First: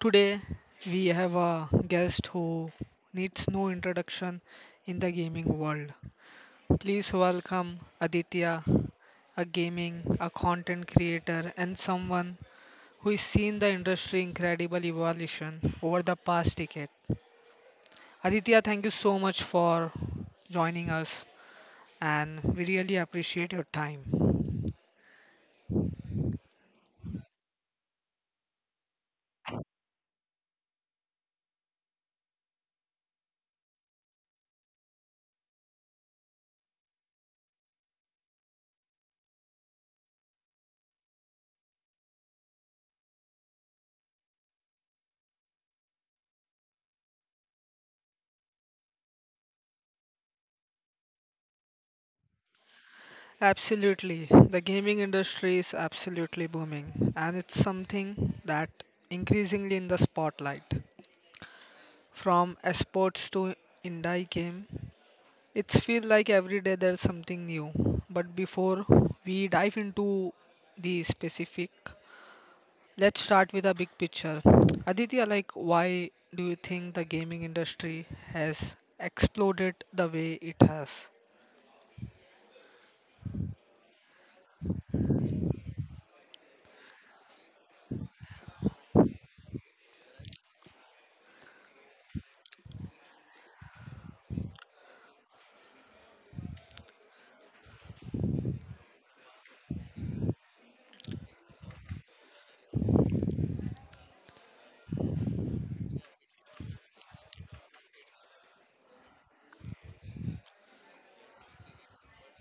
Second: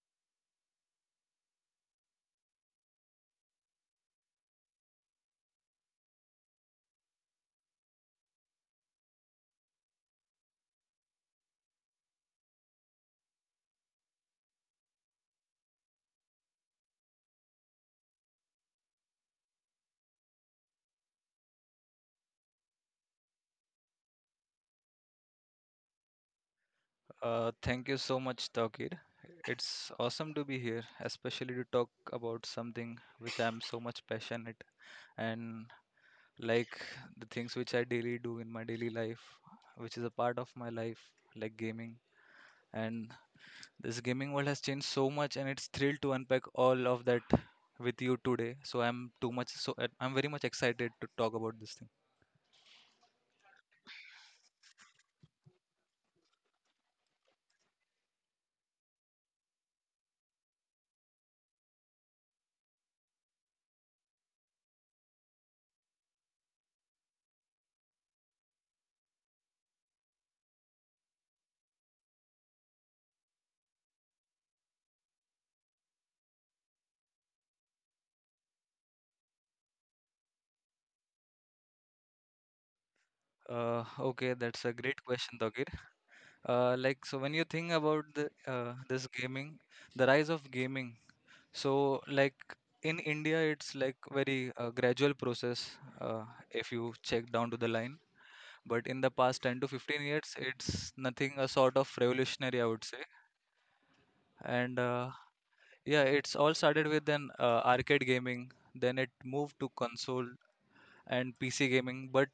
Today we have a guest who needs no introduction in the gaming world. Please welcome Aditya, a content creator and someone who has seen the industry incredible evolution over the past decade. Aditya, thank you so much for joining us and we really appreciate your time. Thank you so much, Tawkir. It's awesome to be here, especially to talk about something which I'm so much passionate and like the things which I daily do in my daily life, which is a part of my life, like gaming. And this gaming world has changed so much, and it's thrilled to unpack all of that with you today. So I'm very much excited to talk about this thing. Absolutely. The gaming industry is absolutely booming, and it's something that increasingly in the spotlight. From esports to indie game, it's feel like every day there's something new. But before we dive into the specific, let's start with a big picture. Aditya, like why do you think the gaming industry has exploded the way it has? Okay, that's a great question, Tawkir. So when you think about this gaming, the rise of gaming, so like in India, it's like very gradual process, uh, if you check down to the line. But in the past 10 to 15 years, it's nothing a sort of revolutionary, I would say. And yeah, it's all started with an arcade gaming, then it moved to console and PC gaming. But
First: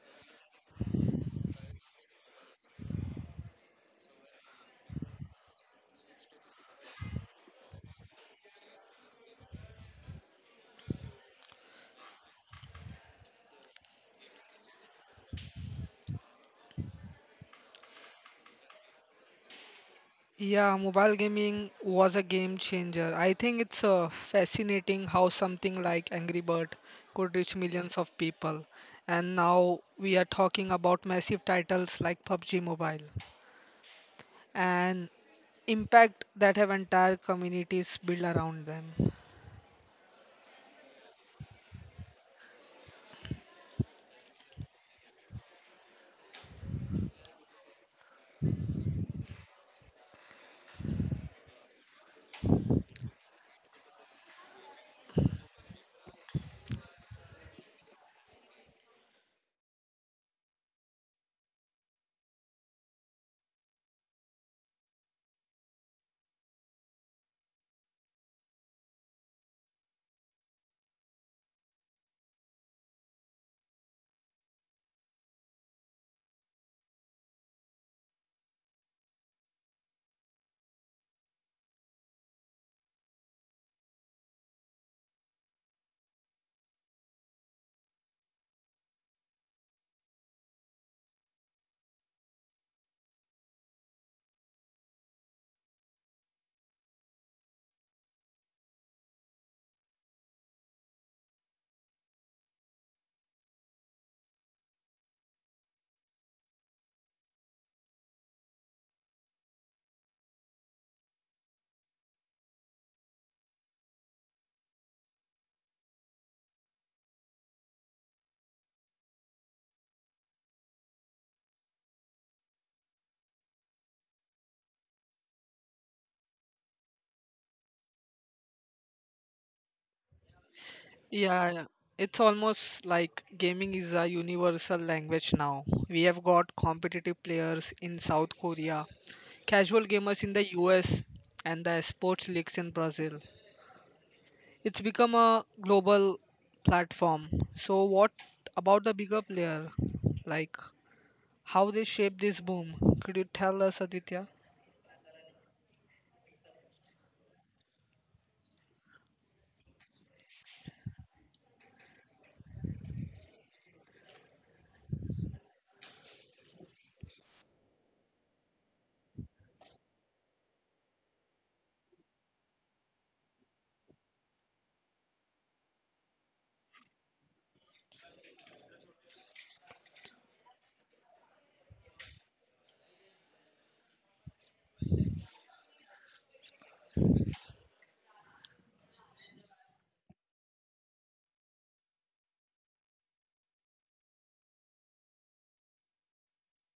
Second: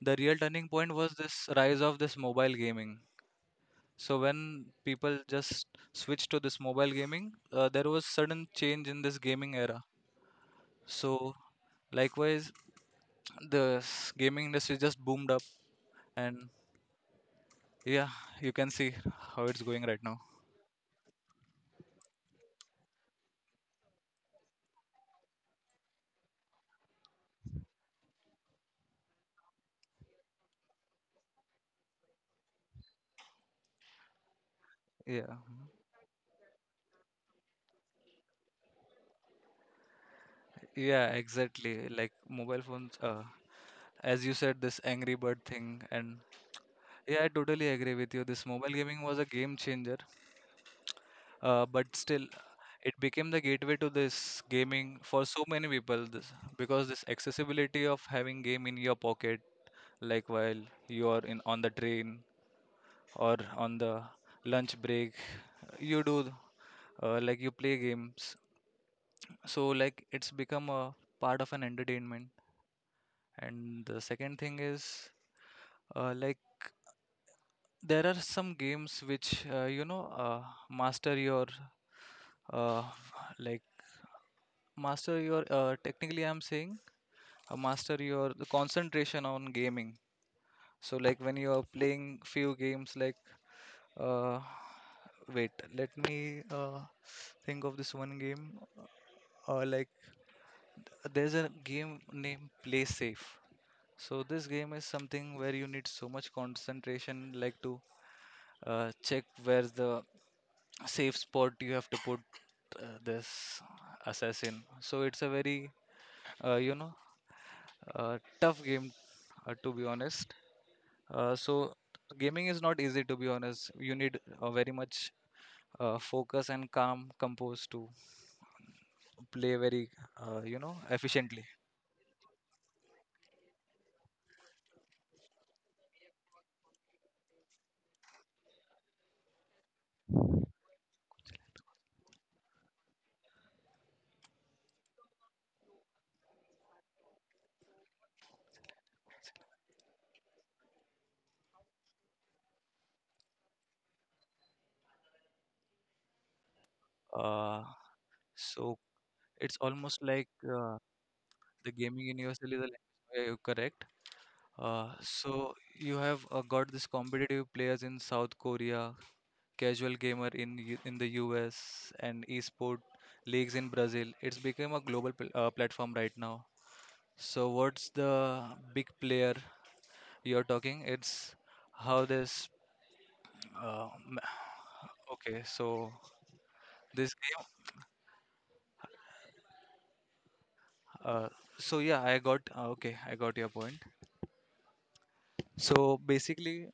the real turning point was this rise of this mobile gaming. So when people just switched to this mobile gaming, there was sudden change in this gaming era. So likewise, the gaming industry just boomed up, and yeah, you can see how it's going right now. Yeah, mobile gaming was a game changer. I think it's fascinating how something like Angry Bird could reach millions of people. And now we are talking about massive titles like PUBG Mobile and Yeah, impact that have entire communities built around them. yeah, exactly. Like mobile phones, as you said, this Angry Bird thing, and yeah, I totally agree with you. This mobile gaming was a game changer, but still, it became the gateway to this gaming for so many people this, because this accessibility of having game in your pocket, like while you are in on the train or on the lunch break, you do you play games, so like it's become a part of an entertainment. And the second thing is, uh, like there are some games which master your uh, like technically I'm saying, master your concentration on gaming. So like when you are playing few games like uh, wait, let me think of this one game. Uh, like there's a game named Play Safe. So this game is something where you need so much concentration, like to check where's the safe spot you have to put this assassin. So it's a very uh, you know tough game, to be honest. So gaming is not easy, to be honest. You need very much focus and calm composed to play very Yeah, efficiently. yeah. It's almost like gaming is a universal language now. We have got competitive players in South Korea, casual gamers in the US, and the sports leagues in Brazil. It's become a global platform. So, what about the bigger player? Like, how they shape this boom? Could you tell us, Aditya? Uh, so it's almost like uh, the gaming universal is a language where you're correct. So you have got these competitive players in South Korea, casual gamer in in the US, and esport leagues in Brazil. It's become a global platform right now. So what's the big player you're talking? It's how this. Uh, m- okay, so this game. Uh, so yeah, I got. Okay, I got your point. So basically,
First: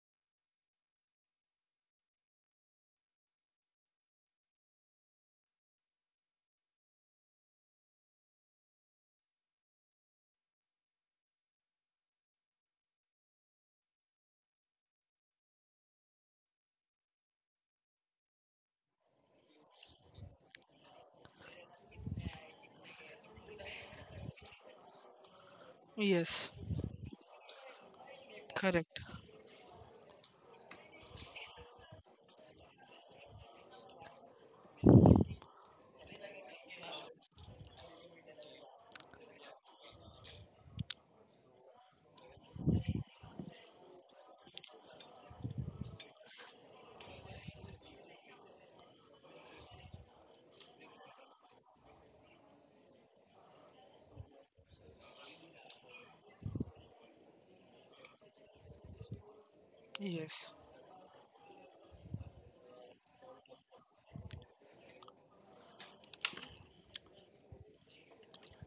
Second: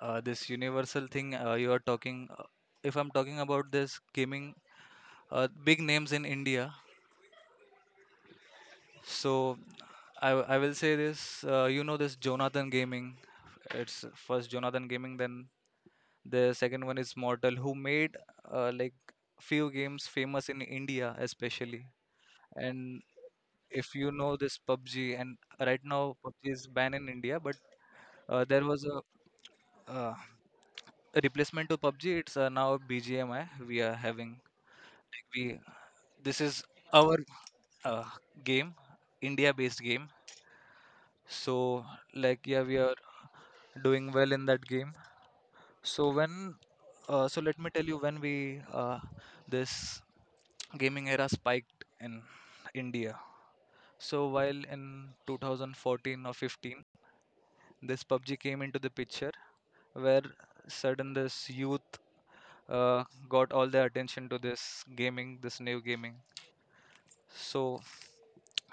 this universal thing you are talking. If I'm talking about this gaming, big names in India. So I will say this, this Jonathan Gaming. It's first Jonathan Gaming, then the second one is Mortal, who made uh, like few games famous in India especially. And if you know this PUBG, and right now Yes, PUBG is banned in India, but there was correct. uh, a replacement to PUBG. It's now BGMI we are having. Like we this is our uh, game, India-based game. So like yeah, we are doing well in that game. So when, so let me tell you when we This gaming era spiked in India. So while in 2014 or 15, this PUBG came into the picture where Yes. sudden this youth uh, got all the attention to this gaming, this new gaming. So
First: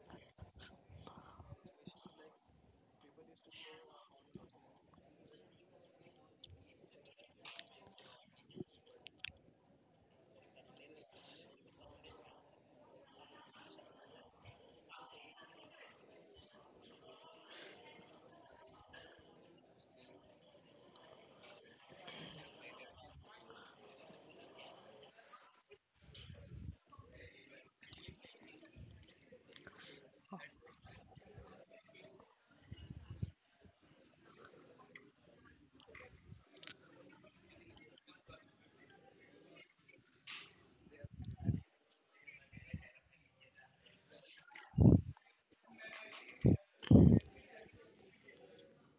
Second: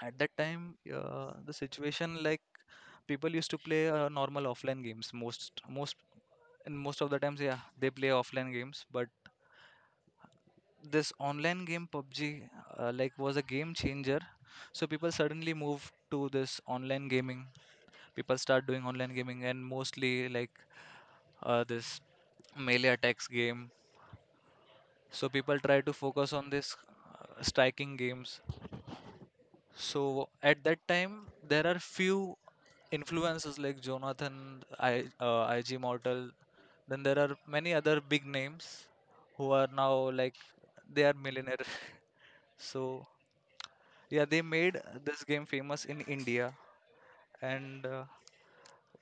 at that time, the situation like people used to play normal offline games. Most and most of the times, yeah, they play offline games, but this online game PUBG was a game changer. So people suddenly move to this online gaming. People start doing online gaming and mostly like this melee attacks game. So people try to focus on this striking games. So at that time there are few influences like Jonathan, IG Mortal. Then there are many other big names who are now like they are millionaire. So yeah they made this game famous in India. And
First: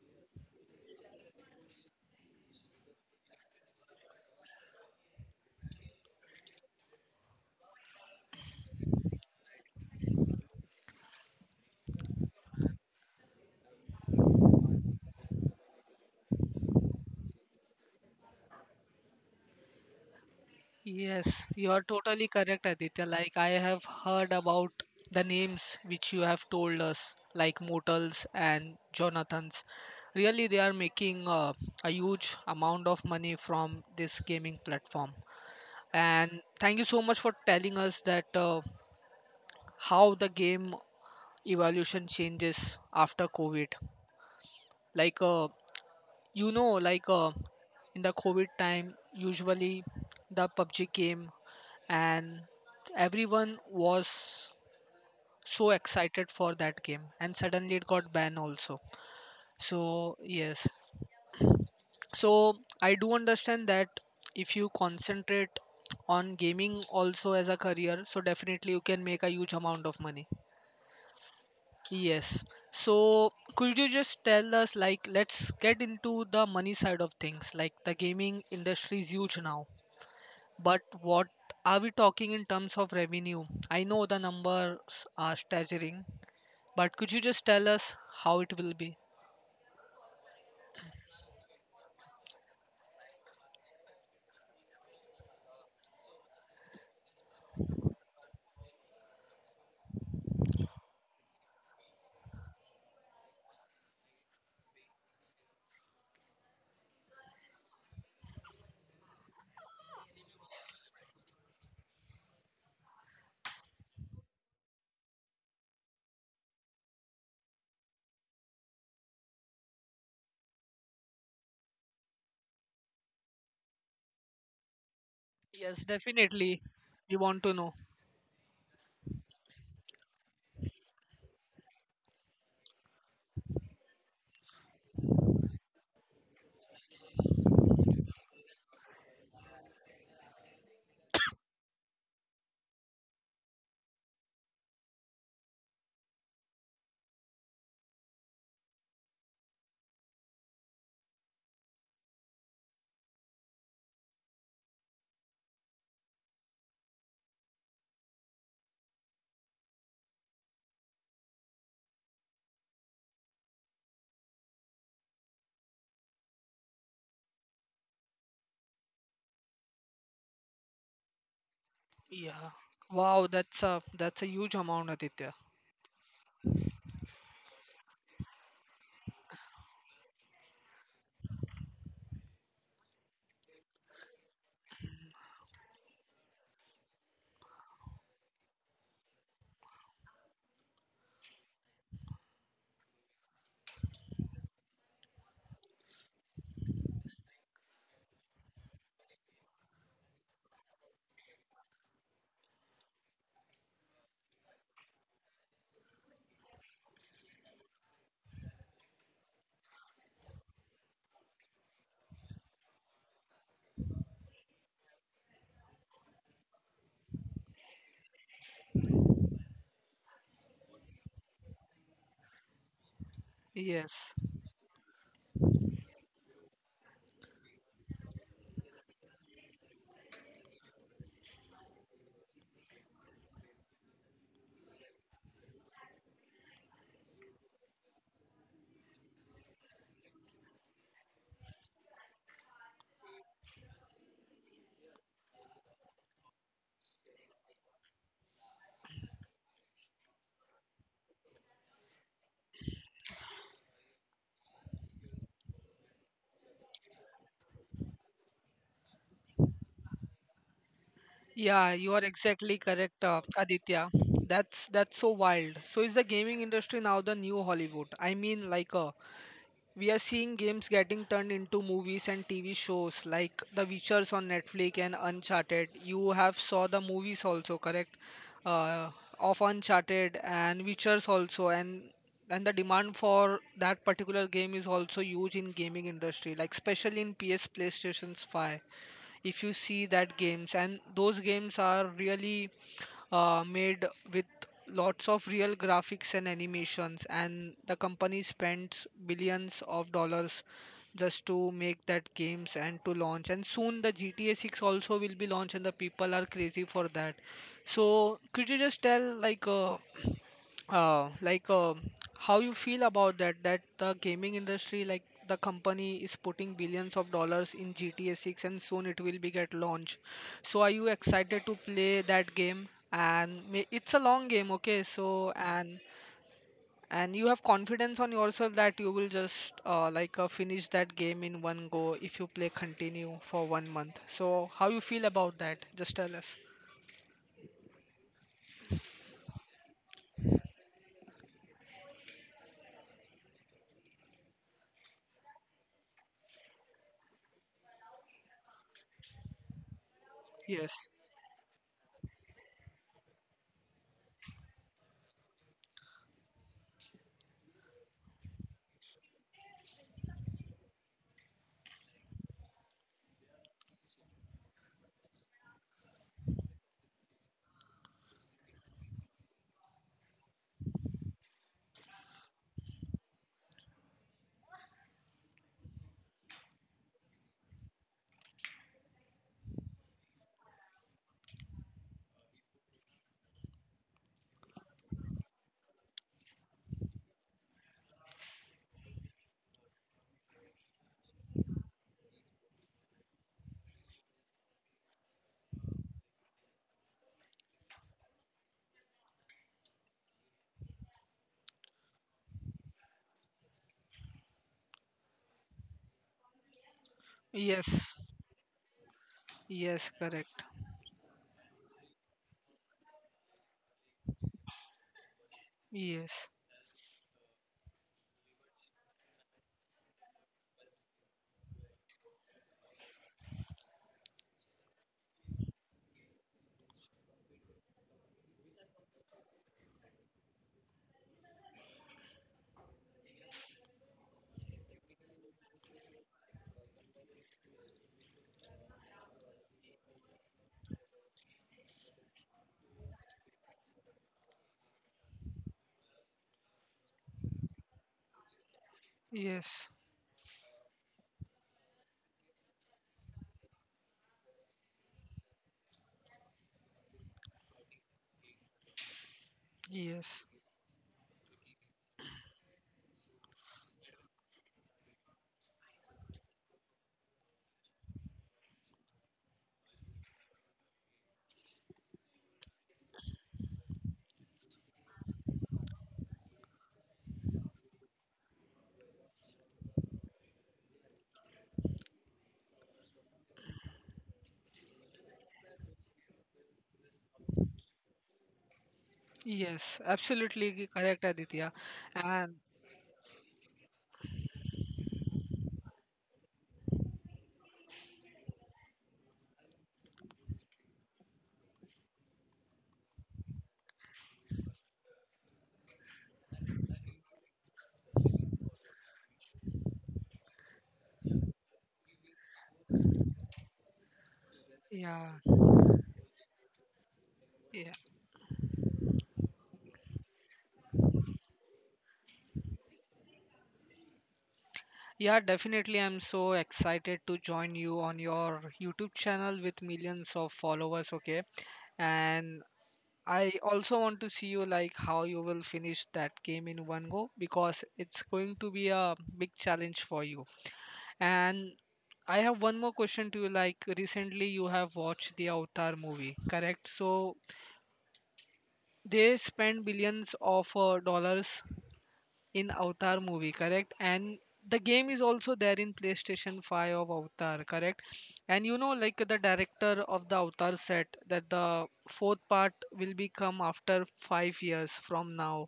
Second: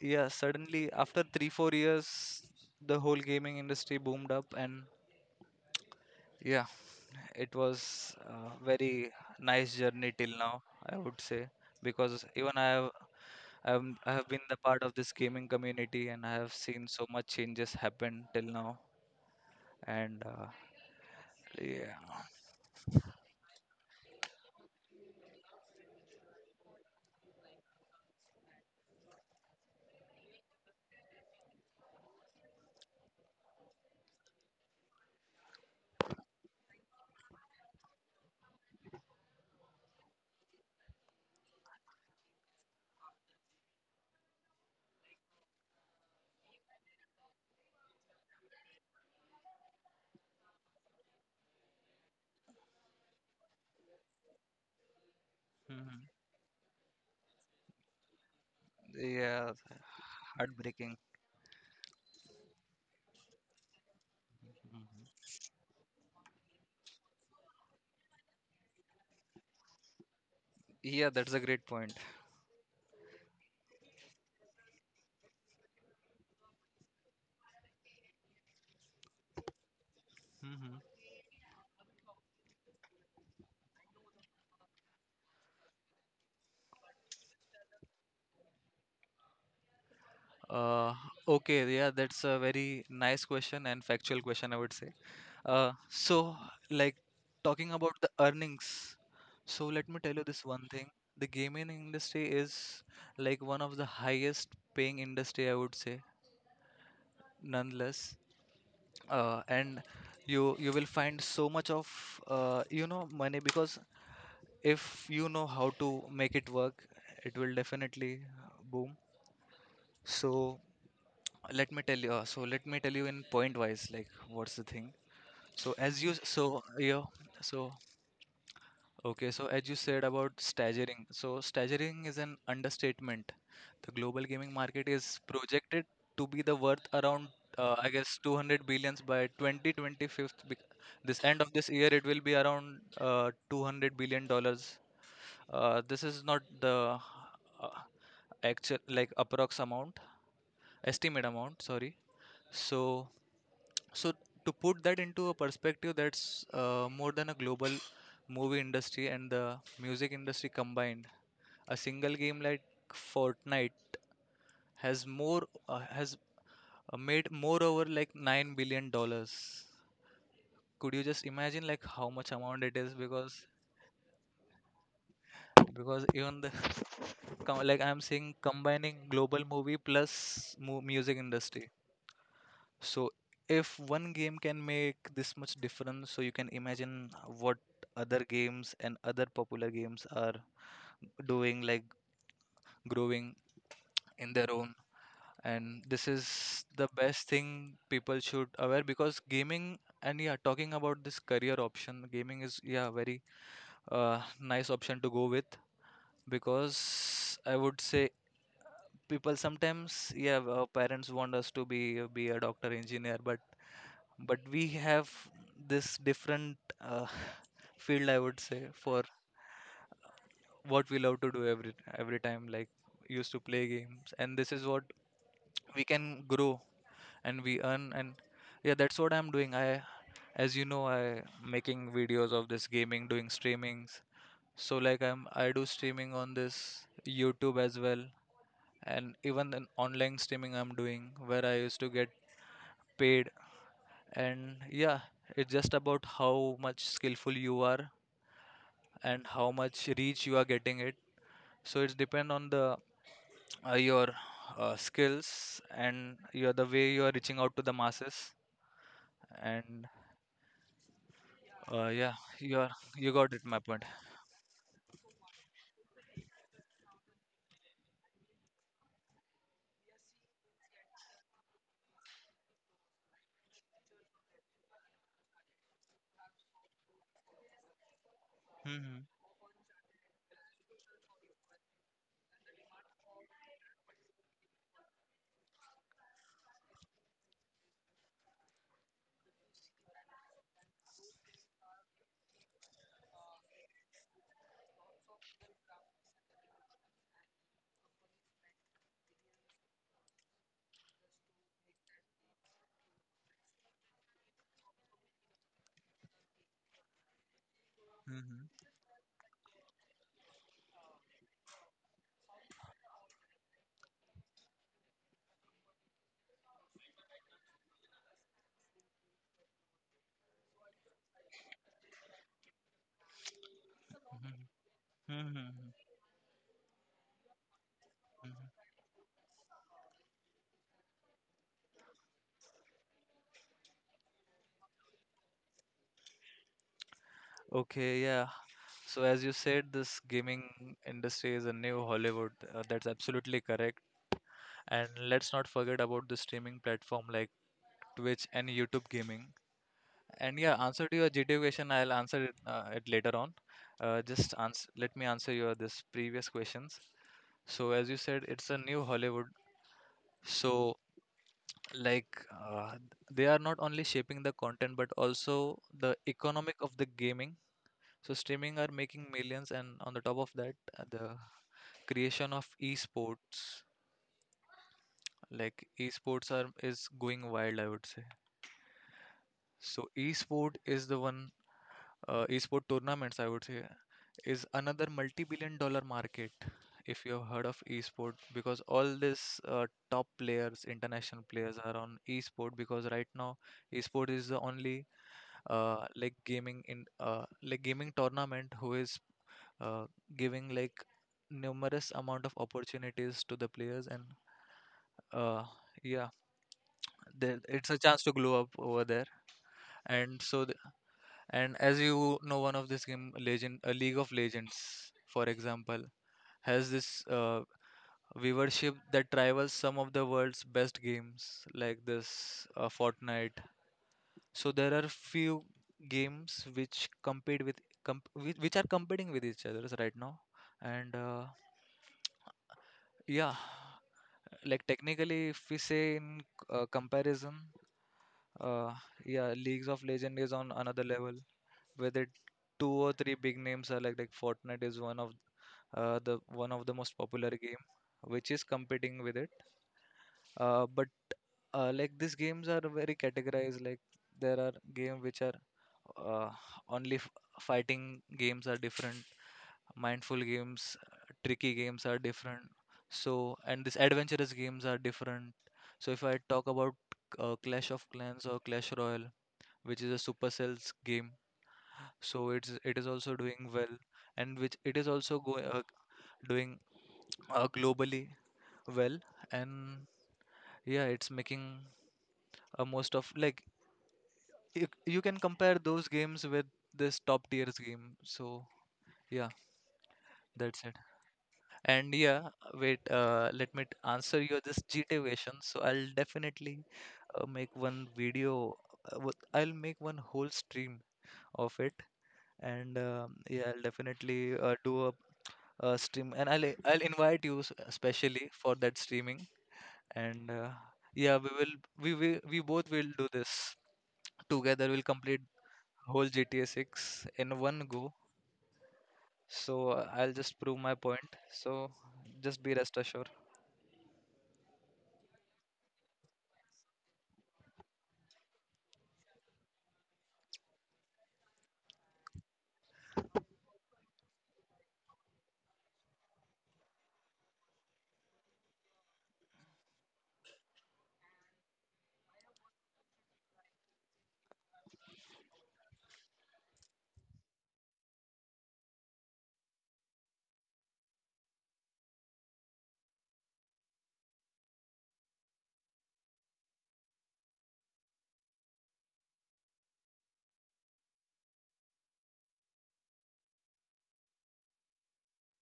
yeah, suddenly after 3 4 years the whole gaming industry boomed up. And yeah, it was a very nice journey till now, I would say, because even I have been the part of this gaming community, and I have seen so much changes happen till now. And Yes, you are yeah. totally correct, Aditya. Like, I have heard about the names which you have told us, like Motels and Jonathans. Really, they are making a huge amount of money from this gaming platform. And thank you so much for telling us that how the game evolution changes after COVID. Like, like in the COVID time, usually the PUBG game and everyone was so Mhm. excited for that game and suddenly it got banned also. Yeah. So yes. Heartbreaking. So I do understand that if you Mhm. concentrate on gaming also as a career, so definitely you can make a huge amount of money. Yeah, that's a great point. Yes. So could you just tell us, like, let's get into the money side of things, like the gaming industry is huge now. Hmm. But what are we talking in terms of revenue? I know the numbers are staggering, but could you just tell us how it will be? Uh, okay, yeah, that's a very nice question and factual question, I would say. Uh, so, like talking about the earnings, so let me tell you this one thing. The gaming industry is like one of the highest paying industry, I would say, nonetheless. And you will find so much of money, because if you know how to make it work, it will definitely boom. So so let me tell you in point wise like what's the thing. so Yes, as you definitely. so yeah We want to so know. okay so as you said about staggering, so staggering is an understatement. The global gaming market is projected to be the worth around, I guess, 200 billions by 2025. This end of this year it will be around $200 billion. This is not the uh, actual, like, approx amount, estimate amount, sorry. so so to put that into a perspective, that's more than a global movie industry and the music industry combined. A single game like Fortnite has more has made more over like $9 billion. Could you just imagine like how much Yeah. amount it is? Wow, Because that's a huge amount, Aditya. Even the like I'm saying, combining global movie plus mu music industry. So if one game can make this much difference, so you can imagine what other games and other popular games are doing, like growing in their own. And this is the best thing people should aware because gaming and, yeah, talking about this career option, gaming is, yeah, very nice option to go with, because I would say people sometimes, yeah, our parents want us to be a doctor engineer, but we have this different field, I would say, for what we love to do every time, like used to play games. Yes. And this is what we can grow, and we earn. And yeah, that's what I'm doing. I as you know i making videos of this gaming, doing streamings. So like I do streaming on this YouTube as well, and even an online streaming I'm doing where I used to get paid. And yeah, it's just about how much skillful you are and how much reach you are getting it. So it's depend on the, your, skills, and your the way you are reaching out to the masses. And Yeah, you are yeah, exactly you are, correct, you got it my point. Aditya. That's so wild. So is the gaming industry now the new Hollywood? I mean, like, we are seeing games getting turned into movies and TV shows like The Witchers on Netflix and Uncharted. You have saw the movies also, correct? Uh, Hmm. of Uncharted and Witchers also, and the demand for that particular game is also huge in gaming industry, like especially in PS PlayStation's 5 if you see that games and those games are really made with lots of real graphics and animations and the company spends billions of dollars just to make that games and to launch and soon the GTA 6 also will be launched and the people are crazy for that. So could Hmm. you just tell, like like how you feel about that that the gaming industry, like the company is putting billions of dollars in GTA 6 and soon it will be get launched. So are you excited to play that game? And may, it's a long game, okay? So Hmm. Hmm. and you have confidence on yourself that you will just like finish that game in one go if you play continue for 1 month. So how you feel about that? Just tell us. Okay, yeah, so as you said, this gaming industry is a new Hollywood, that's absolutely correct. And let's not forget about the streaming platform like Twitch and YouTube gaming. And yeah, Yes. answer to your GTA question, I'll answer it, later on. Just ans Let me answer your this previous questions. So as you said, it's a new Hollywood. So like uh, they are not only shaping the content but also the economic of the gaming. So streaming are making millions, and on the top of that, the creation of esports, like esports are is going wild, I would say. So esport is the one, esport tournaments, I would say, is another multi-billion dollar market, if you have heard of esport, because all these top players, international players, are on esport, because right now esport is the only, like gaming tournament, who is uh, giving like numerous amount of opportunities to the players. And uh, yeah, there, it's a Yes. chance to glow up over there. Yes, And correct. so, and as you know, one of this game, League of Legends, for example, Yes. has this viewership that rivals some of the world's best games, like this Fortnite. So there are few games which compete with comp- whi- which are competing with each other right now. And yeah, like technically, if we say in comparison. Uh, yeah, Leagues of Legend is on another level with it. Two or three big names are, like Fortnite is one of the most popular game, which is competing with it. Yes. But like these games are very categorized. Like there are game which are uh, only fighting games are different. Mindful Yes. games, tricky games are different. So and these adventurous games are different. So if I talk about Clash of Clans or Clash Royale, which is a Supercell's game. So it is also doing well, and which it is also doing globally well. And yeah, it's making a most of like you can compare those games with this top tiers game. So yeah, Yes, absolutely that's it. correct, Aditya. And yeah, And wait, let me answer your this GTA question. So I'll definitely make one video. I'll make one whole stream of it. And yeah, I'll definitely do a stream, and I'll invite you especially for that streaming. And yeah, we will we both will do this together. We'll yeah, complete whole GTA 6 in one yeah, go. So I'll just prove my point, so just be rest assured. yeah, definitely. I'm so excited to join you on your YouTube channel with millions of followers. Okay, and I also want to see you like how you will finish that game in one go because it's going to be a big challenge for you. And I have one more question to you. Like recently, you have watched the Avatar movie, correct? So they spend billions of dollars in Avatar movie, correct? And the game is also there in PlayStation 5 of Avatar, correct? And you know, like the director of the Avatar said that the fourth part will be come after 5 years from now.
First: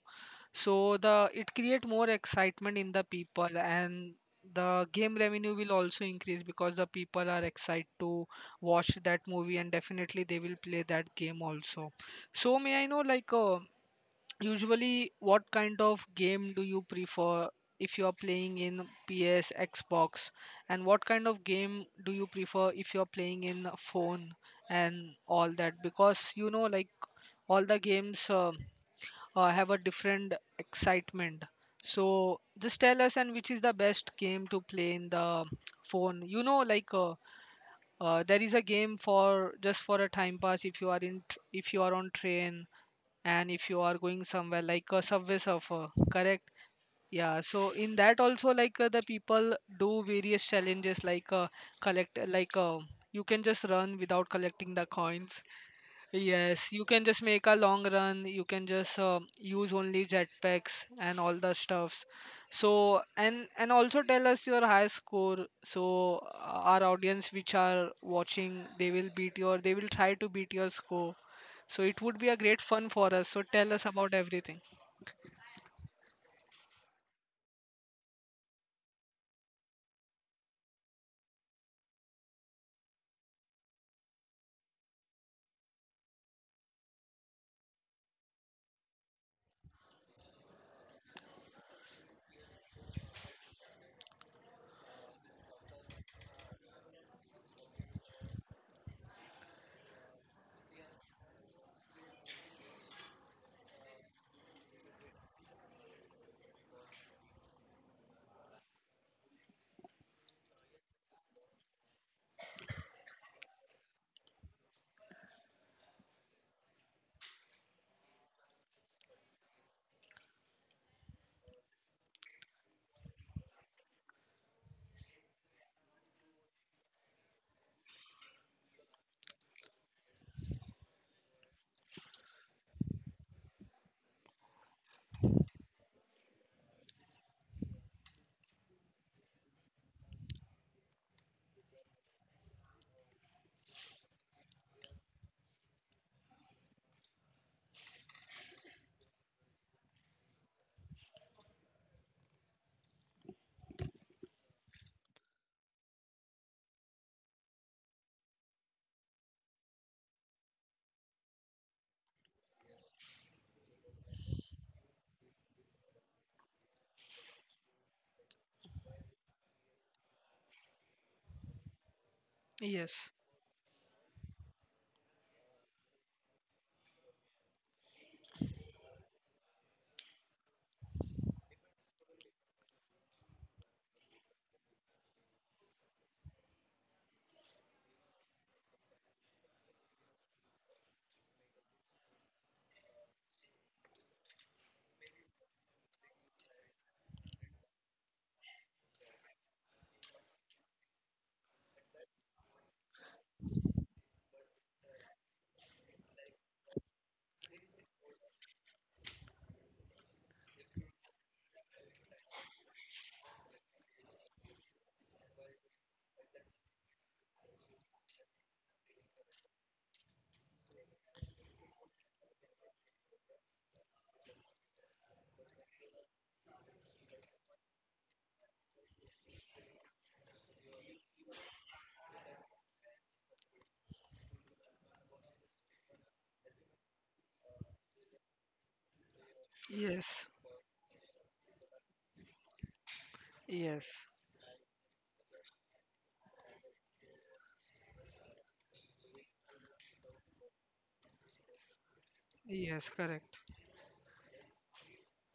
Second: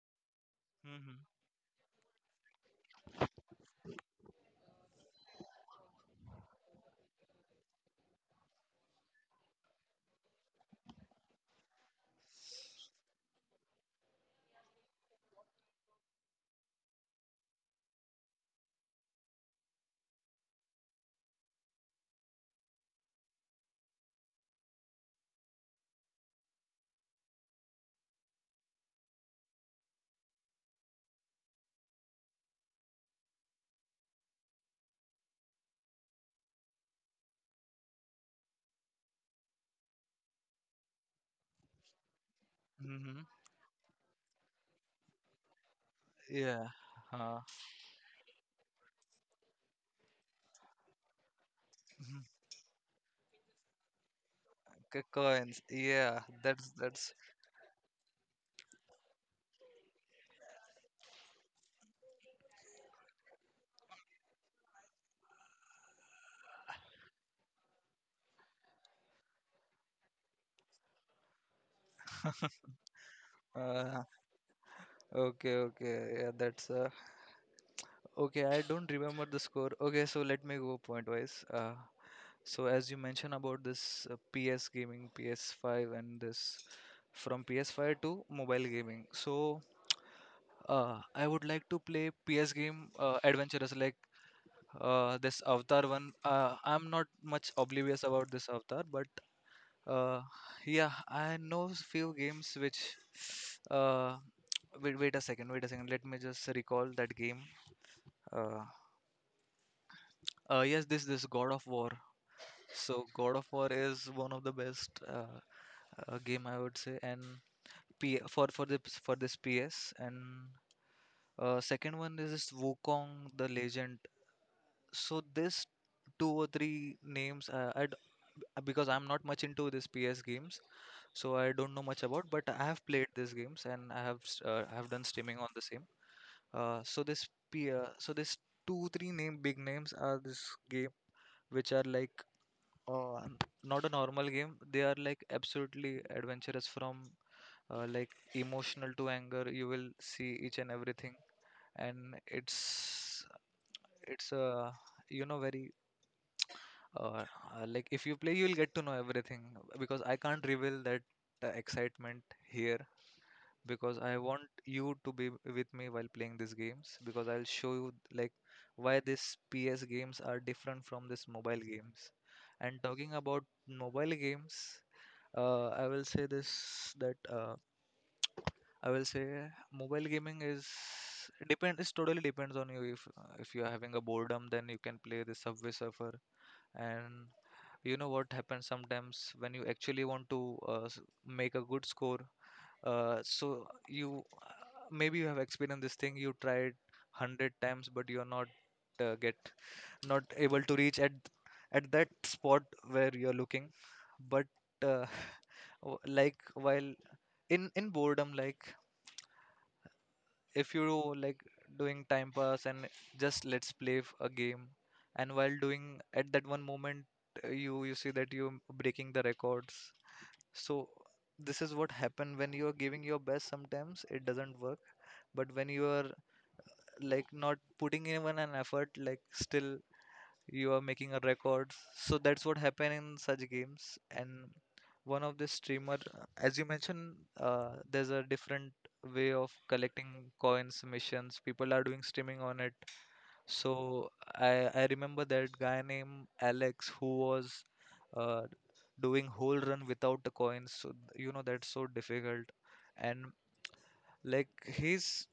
So Mm-hmm. the it create more excitement in the people and the game revenue will also increase because the people are excited to watch that movie and definitely they will play that game also. So may I know, like usually, what kind of game do you prefer if you are playing in PS, Xbox, and what kind of game do you prefer if you are playing in a phone and all that? Because you know, like all the games have a different excitement. So just tell us, and which is the best game to play in the phone? You know, like there is a game for just for a time pass if you are if you are on train Mm-hmm. and if you are going somewhere like a subway surfer, correct? Yeah. Yeah. uh, So in that also, like the people do various challenges, like collect, like you can just run without collecting the coins. coins. Yeah. Yes. You can that's. just make a long run. You can just use only jetpacks and all the stuffs. So and also tell us your high score, so our audience which are watching, they will beat your they will try to beat your score, so it would be a great fun for us. So tell us uh, about everything. Okay, okay. Yeah, that's okay. I don't remember the score. Okay, so let me go point wise. So as you mentioned about this PS gaming, PS5, and this from PS5 to mobile gaming. So I would like to play PS game adventurous like this Avatar one. I'm not much oblivious about this Avatar, but uh, yeah, I know few games which. Uh, Wait, wait a second, wait a second. Let me just recall that game. Uh, yes, this God of War. So God of War is one of the best game, I would say, and P for the for this PS. And second one is this Wukong the Legend. So this two or three names because I'm not much into this PS games, so I don't know much about, but I have played these games and I have I have done streaming on the same. So this two three name big names are this game which are like uh, n- not a normal game. They are like absolutely adventurous from like emotional to anger. You will see each and everything, and it's you know, very like if you play you'll get to know everything, because I can't reveal that excitement here because I want you to be with me while playing these games, because I'll show you like why these PS games are different from these mobile games. And Yes. talking about mobile games, I will say this that I will say mobile gaming is depend is totally depends on you. If if you are having a boredom, then you can play the Subway Surfer. And you know what happens sometimes when you actually want to make a good score. So you, maybe you have experienced this thing. You tried 100 times, but you're uh, get not able to reach at that spot where you're looking. But uh, like while in boredom, like if you like doing time pass and just let's play a game, and while doing at that one moment, you see that you're breaking the records. So this is what happen when you are giving your best, sometimes it doesn't work. But when you are like not putting even an effort, like still you are making a record. So that's what happen in such games. And one of the streamer, as you mentioned, there's a different way of collecting Yes. coins, missions. People are doing streaming on it. Yes. So I remember that guy named Alex, who was uh, doing whole run without the coins. So you know that's so difficult, Yes. and Correct. like he's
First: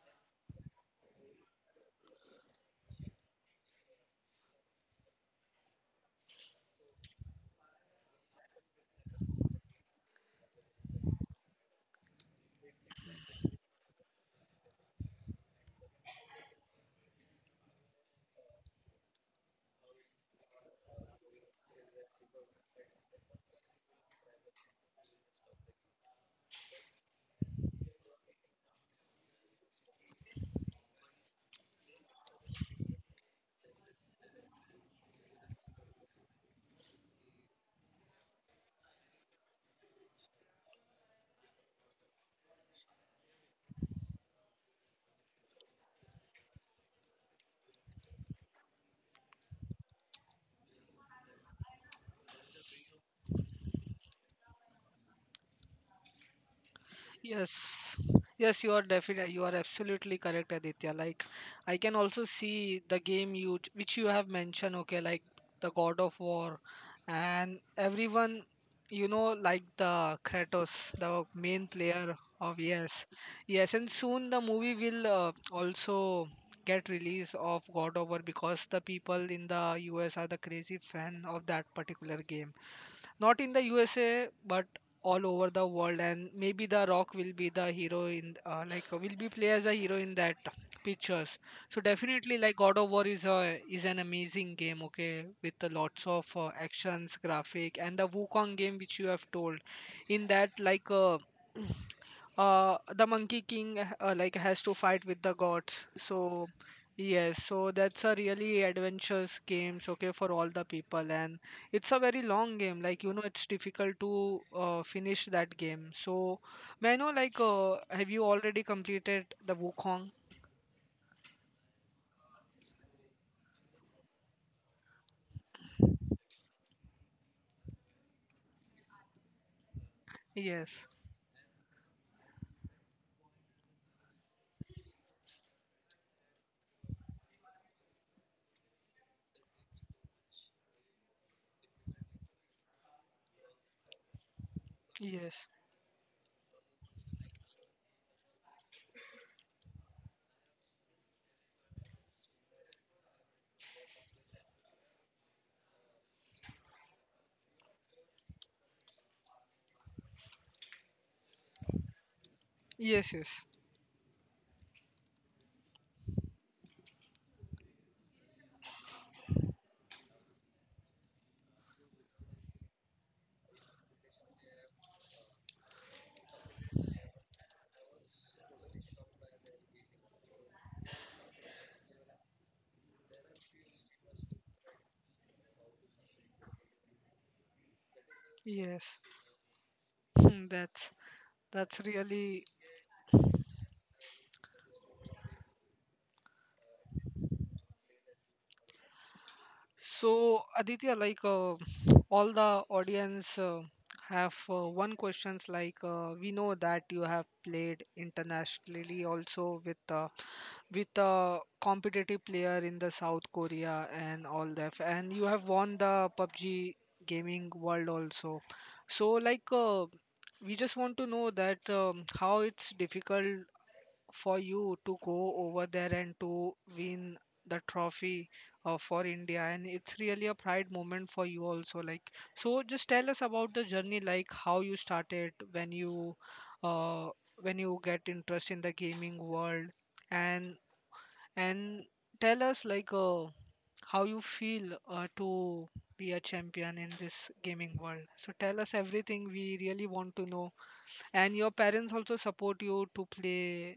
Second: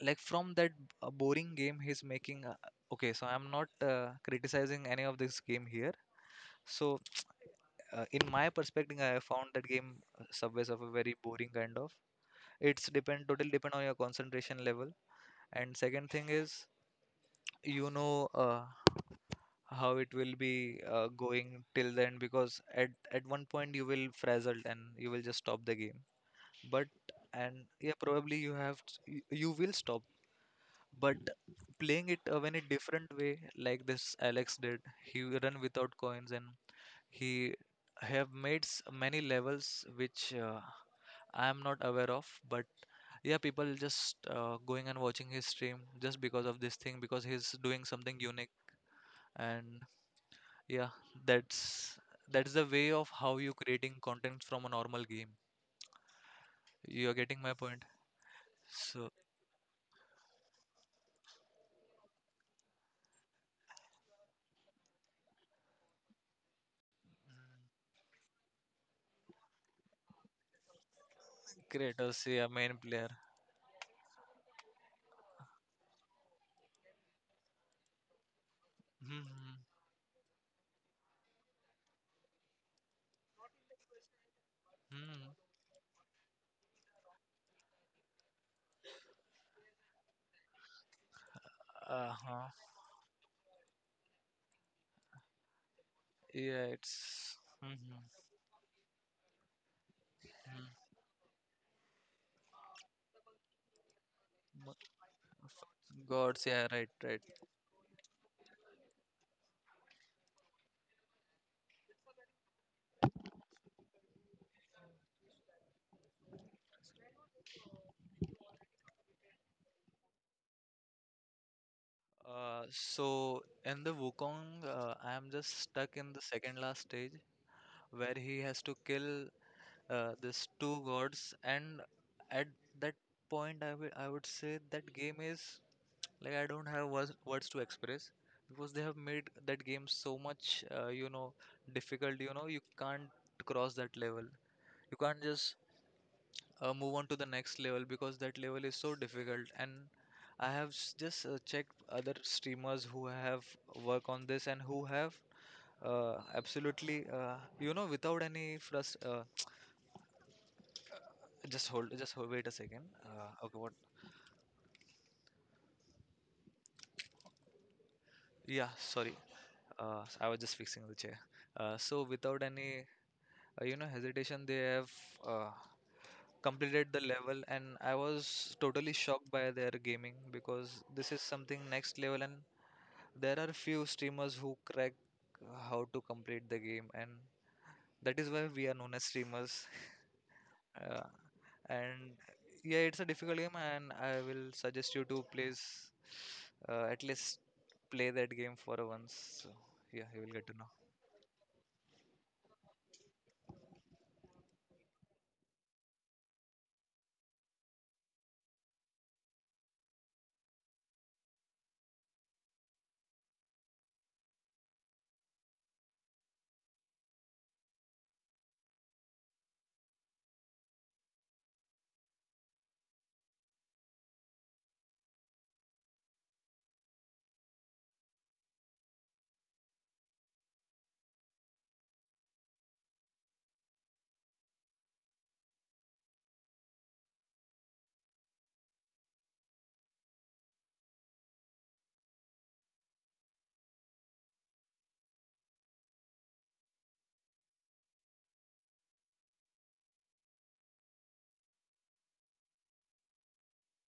like from that boring game he's making. Okay, so I'm not criticizing any of this game here. So, in my perspective, I found that game Subway Surfer very boring kind of. It's depend totally depend on your concentration level. And second thing is, you know, how it will be going till then, because at one point you will frazzled and you will just stop the game. But and yeah, probably you have you will stop, but playing it in a different way like this Alex did. He will run without coins, and he have made many levels which I am not aware of. But yeah, people just going and watching his stream just because of this thing, because he's doing something unique. And yeah, that's that's the way of how you creating content from a normal game. You are getting my point. Yes, yes, So you are absolutely correct, Aditya. Like, I can also see the game you which you have mentioned. Okay, like the God of War, and everyone, like the Kratos, the main creators, player yeah, of. main player. Yes, yes. And soon the movie will also get release of God of War because the people in Mm-hmm. the US are the crazy fan of that particular game, not in the USA, but Hmm. all over the world, and maybe the Rock will be the hero in, like, will be play as a hero in that pictures. So Uh-huh. definitely, like, God of War is a is an amazing game, okay, with the lots of Yeah, actions it's. graphic, Mm-hmm. and the Wukong game which you have told in that, like the monkey king, like, has to fight with the gods. Gods, So yeah, right, right. yes, so that's a really adventurous games, okay, for all the people, and it's a very long game, like it's difficult to finish that game. So may I know, like have you already completed the Wukong? So in the Wukong, I am just stuck in the second last stage where he has to kill these two Yes. gods, and at that point, I would say that game is. Like I don't have words to express, because they have made that game so much, you know, difficult. You know, you can't cross that level. You can't just Yes. Move on to the next level because that level is so difficult. And I have just checked other streamers who have work on this and who have absolutely, you know, without any frust. Just hold, just hold, wait a second. Yes. Okay, Yes. what? Yeah, sorry. I was just fixing the chair. So without any you know, hesitation, they have uh, completed the level, and I was totally shocked by their gaming because this is something next level. And there are few streamers who crack how to complete the game, and that is why we are Yes. known as streamers. Hmm, that's uh, that's and really. yeah, it's a difficult game, and I will suggest you to please at least play that game for once, so yeah, you will get to So, know. Aditya, like all the audience have one questions, like we know that you have played internationally also with a competitive player in the South Korea and all that, and you have won the PUBG gaming world also. So, like we just want to know that how it's difficult for you to go over there and to win the trophy for India, and it's really a pride moment for you also. Like, so just tell us about the journey, like how you started uh, when you get interest in the gaming world, and and tell us, like how you feel to be a champion in this gaming world. So tell us everything we really want to know. And your parents also support you to play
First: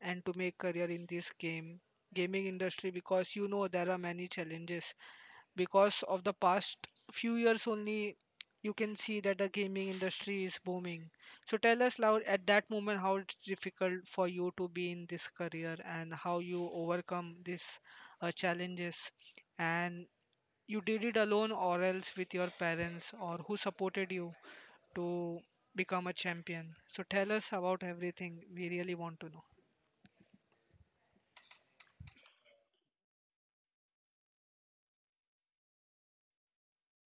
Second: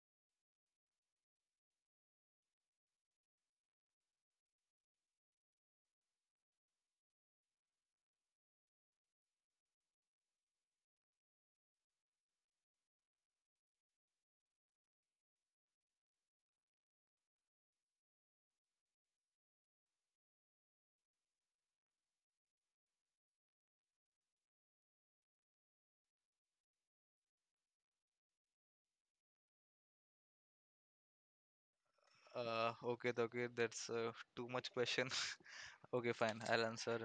and to make career in this game gaming industry because you know there are many challenges because of the past few years only you can see that the gaming industry is booming. So tell us loud at that moment how it's difficult for you to be in this career and how you overcome these challenges, and you did it alone or else with your parents or who supported you to become a champion. So tell us about everything we really want to know. Okay, okay, that's too much question. Okay, fine. I'll answer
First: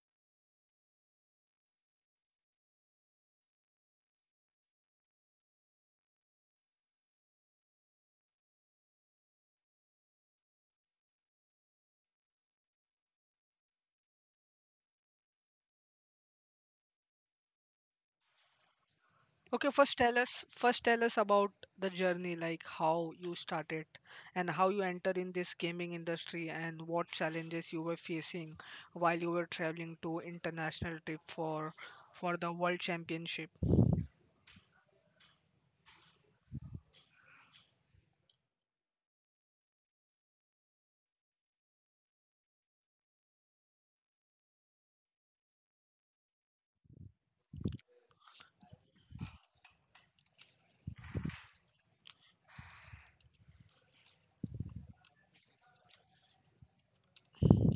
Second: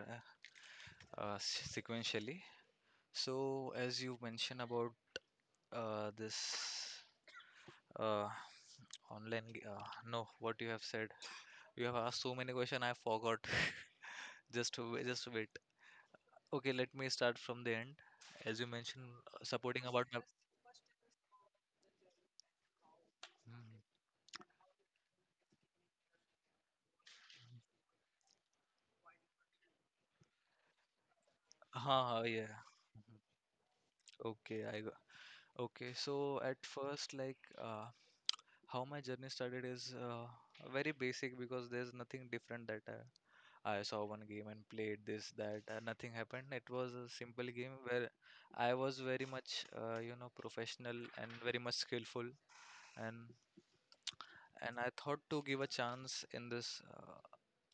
sequentially. So, as you mentioned about this uh, online, g- uh, no, what you have said, you have asked so many questions. I forgot. Just wait. Okay, let me start from the end. As you mentioned, Okay, supporting first about tell my. us first tell us about the journey, like how you Hmm. started and how you entered in this gaming industry, and what challenges you were facing while you were traveling to international trip for Ah, for the yeah. world championship. Okay, I. Okay, so at first, like how my journey started is very basic, because there's nothing different that I saw one game and played this, that, nothing happened. It was a simple game where I was very much, you know, professional and very much skillful, and I thought to give a chance in this.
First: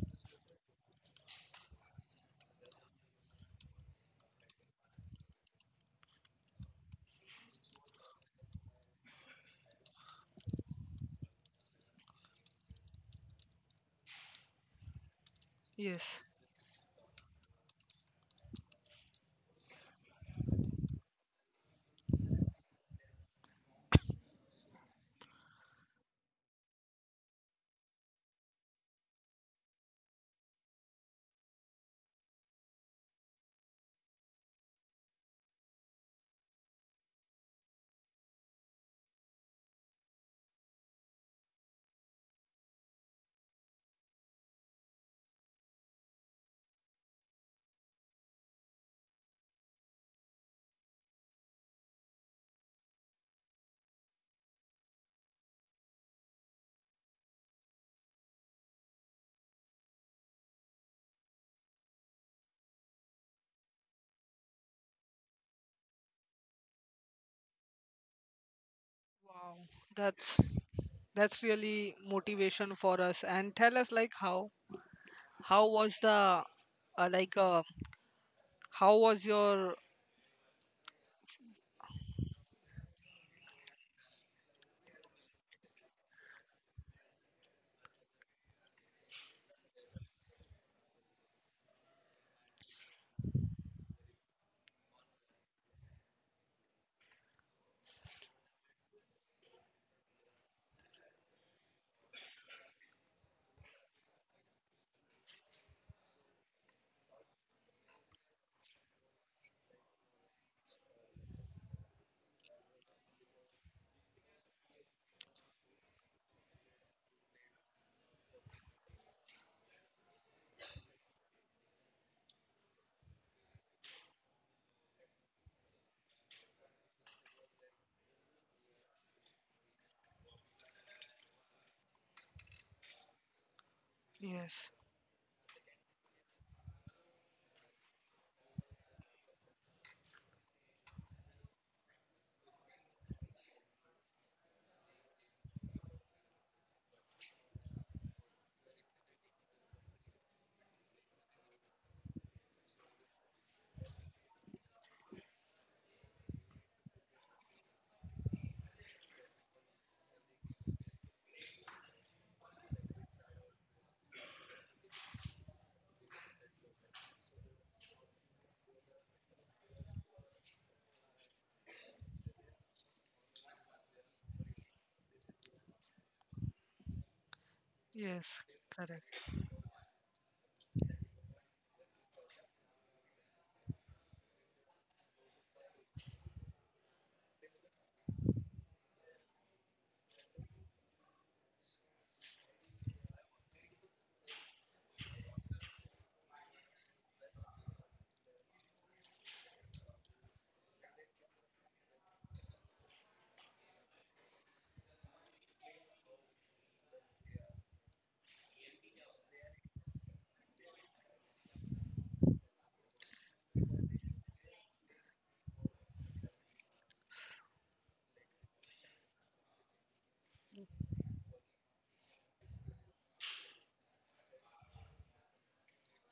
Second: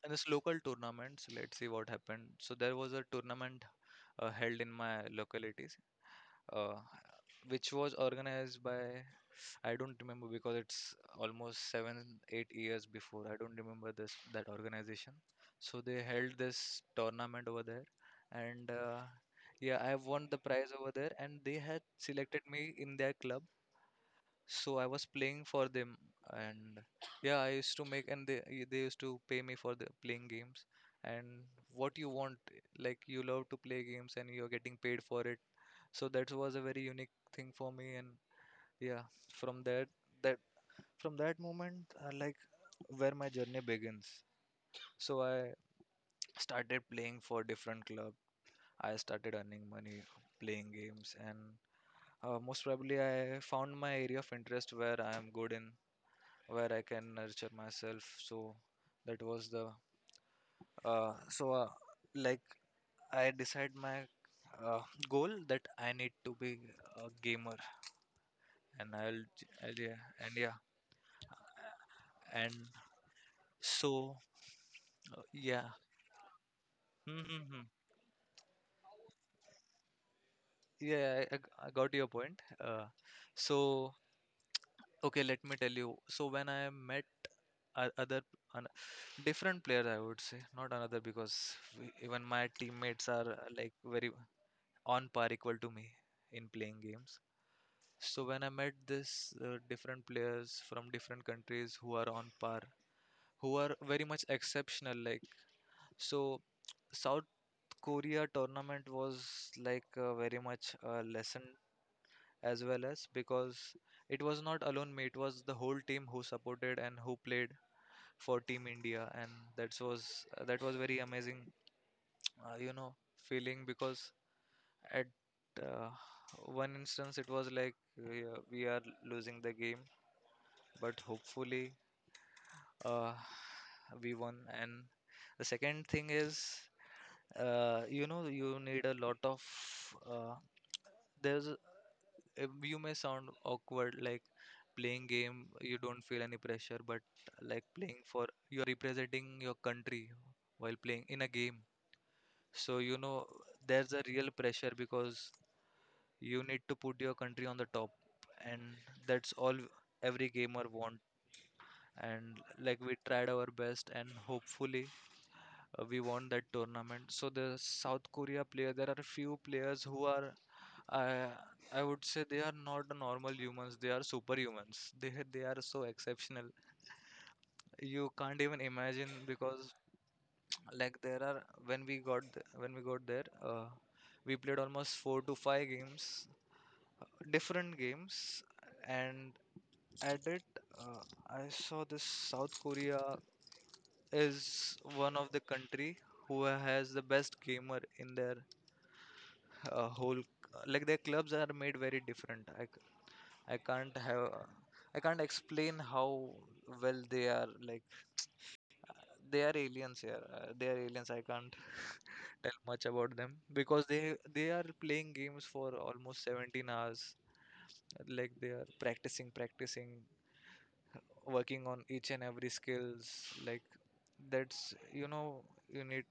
And it's local tournaments. Let's see what happened. So there was a tournament held in my localities, uh, which was organized by I don't remember, because it's almost 7, 8 years before. I don't remember this that organization. So they Yes. held this tournament over there, and yeah, I have won the prize over there, and they had selected me in their club, so I was playing for them. And yeah, I used to make, and they they used to pay me for the playing games. And what you want, like you love to play games, and you're getting paid for it. So that was a very unique thing for me. And yeah, from that that from that moment, like where my journey begins. So I started playing for different club. I started earning money playing games, and most probably I found my area of interest where I am good in, where I can nurture myself. So that was the uh, so uh, like I decide my uh, goal that I need to be a gamer, and I'll yeah. And that's yeah, that's really and motivation for us, and tell us, like so how. How yeah. was the like Mm-hmm. how was your. Yeah, I I got your point. So okay, let me tell you. So when I met o- other an, different players, I would say not another, because we, even my teammates are like very on par, equal to me in playing games. So when I met this different players from different countries who are on par, who are very much exceptional, like so South Korea tournament was like very much a lesson as well as, because it was not alone me, it was the whole team who supported and who played for Team India. And that was very amazing, you know, feeling, because at uh, one instance, it was like we are losing the game, but hopefully uh, we won. Yes, And the second thing is, you know, you need a lot of. Uh, there's you may sound awkward, like playing game you don't feel any pressure, but like playing for you are representing your country while playing in a game, so you know there's a real pressure because you need to put your country on the top, and that's all every gamer want. And like we tried our best, and hopefully we won that tournament. So the South Korea player, there are few players who are, I I would say they are not the normal humans. They are superhumans. They are so exceptional. You yes, can't even correct. imagine because like there are when we got there, we played almost four to five games, different games, and at it uh, I saw this South Korea is one of the country who has the best gamer in their whole, like their clubs are made very different. I can't have I can't explain how well they are. Like they are aliens here, they are aliens. I can't tell much about them because they are playing games for almost 17 hours. Like they are practicing, working on each and every skills. Like that's, you know, you need,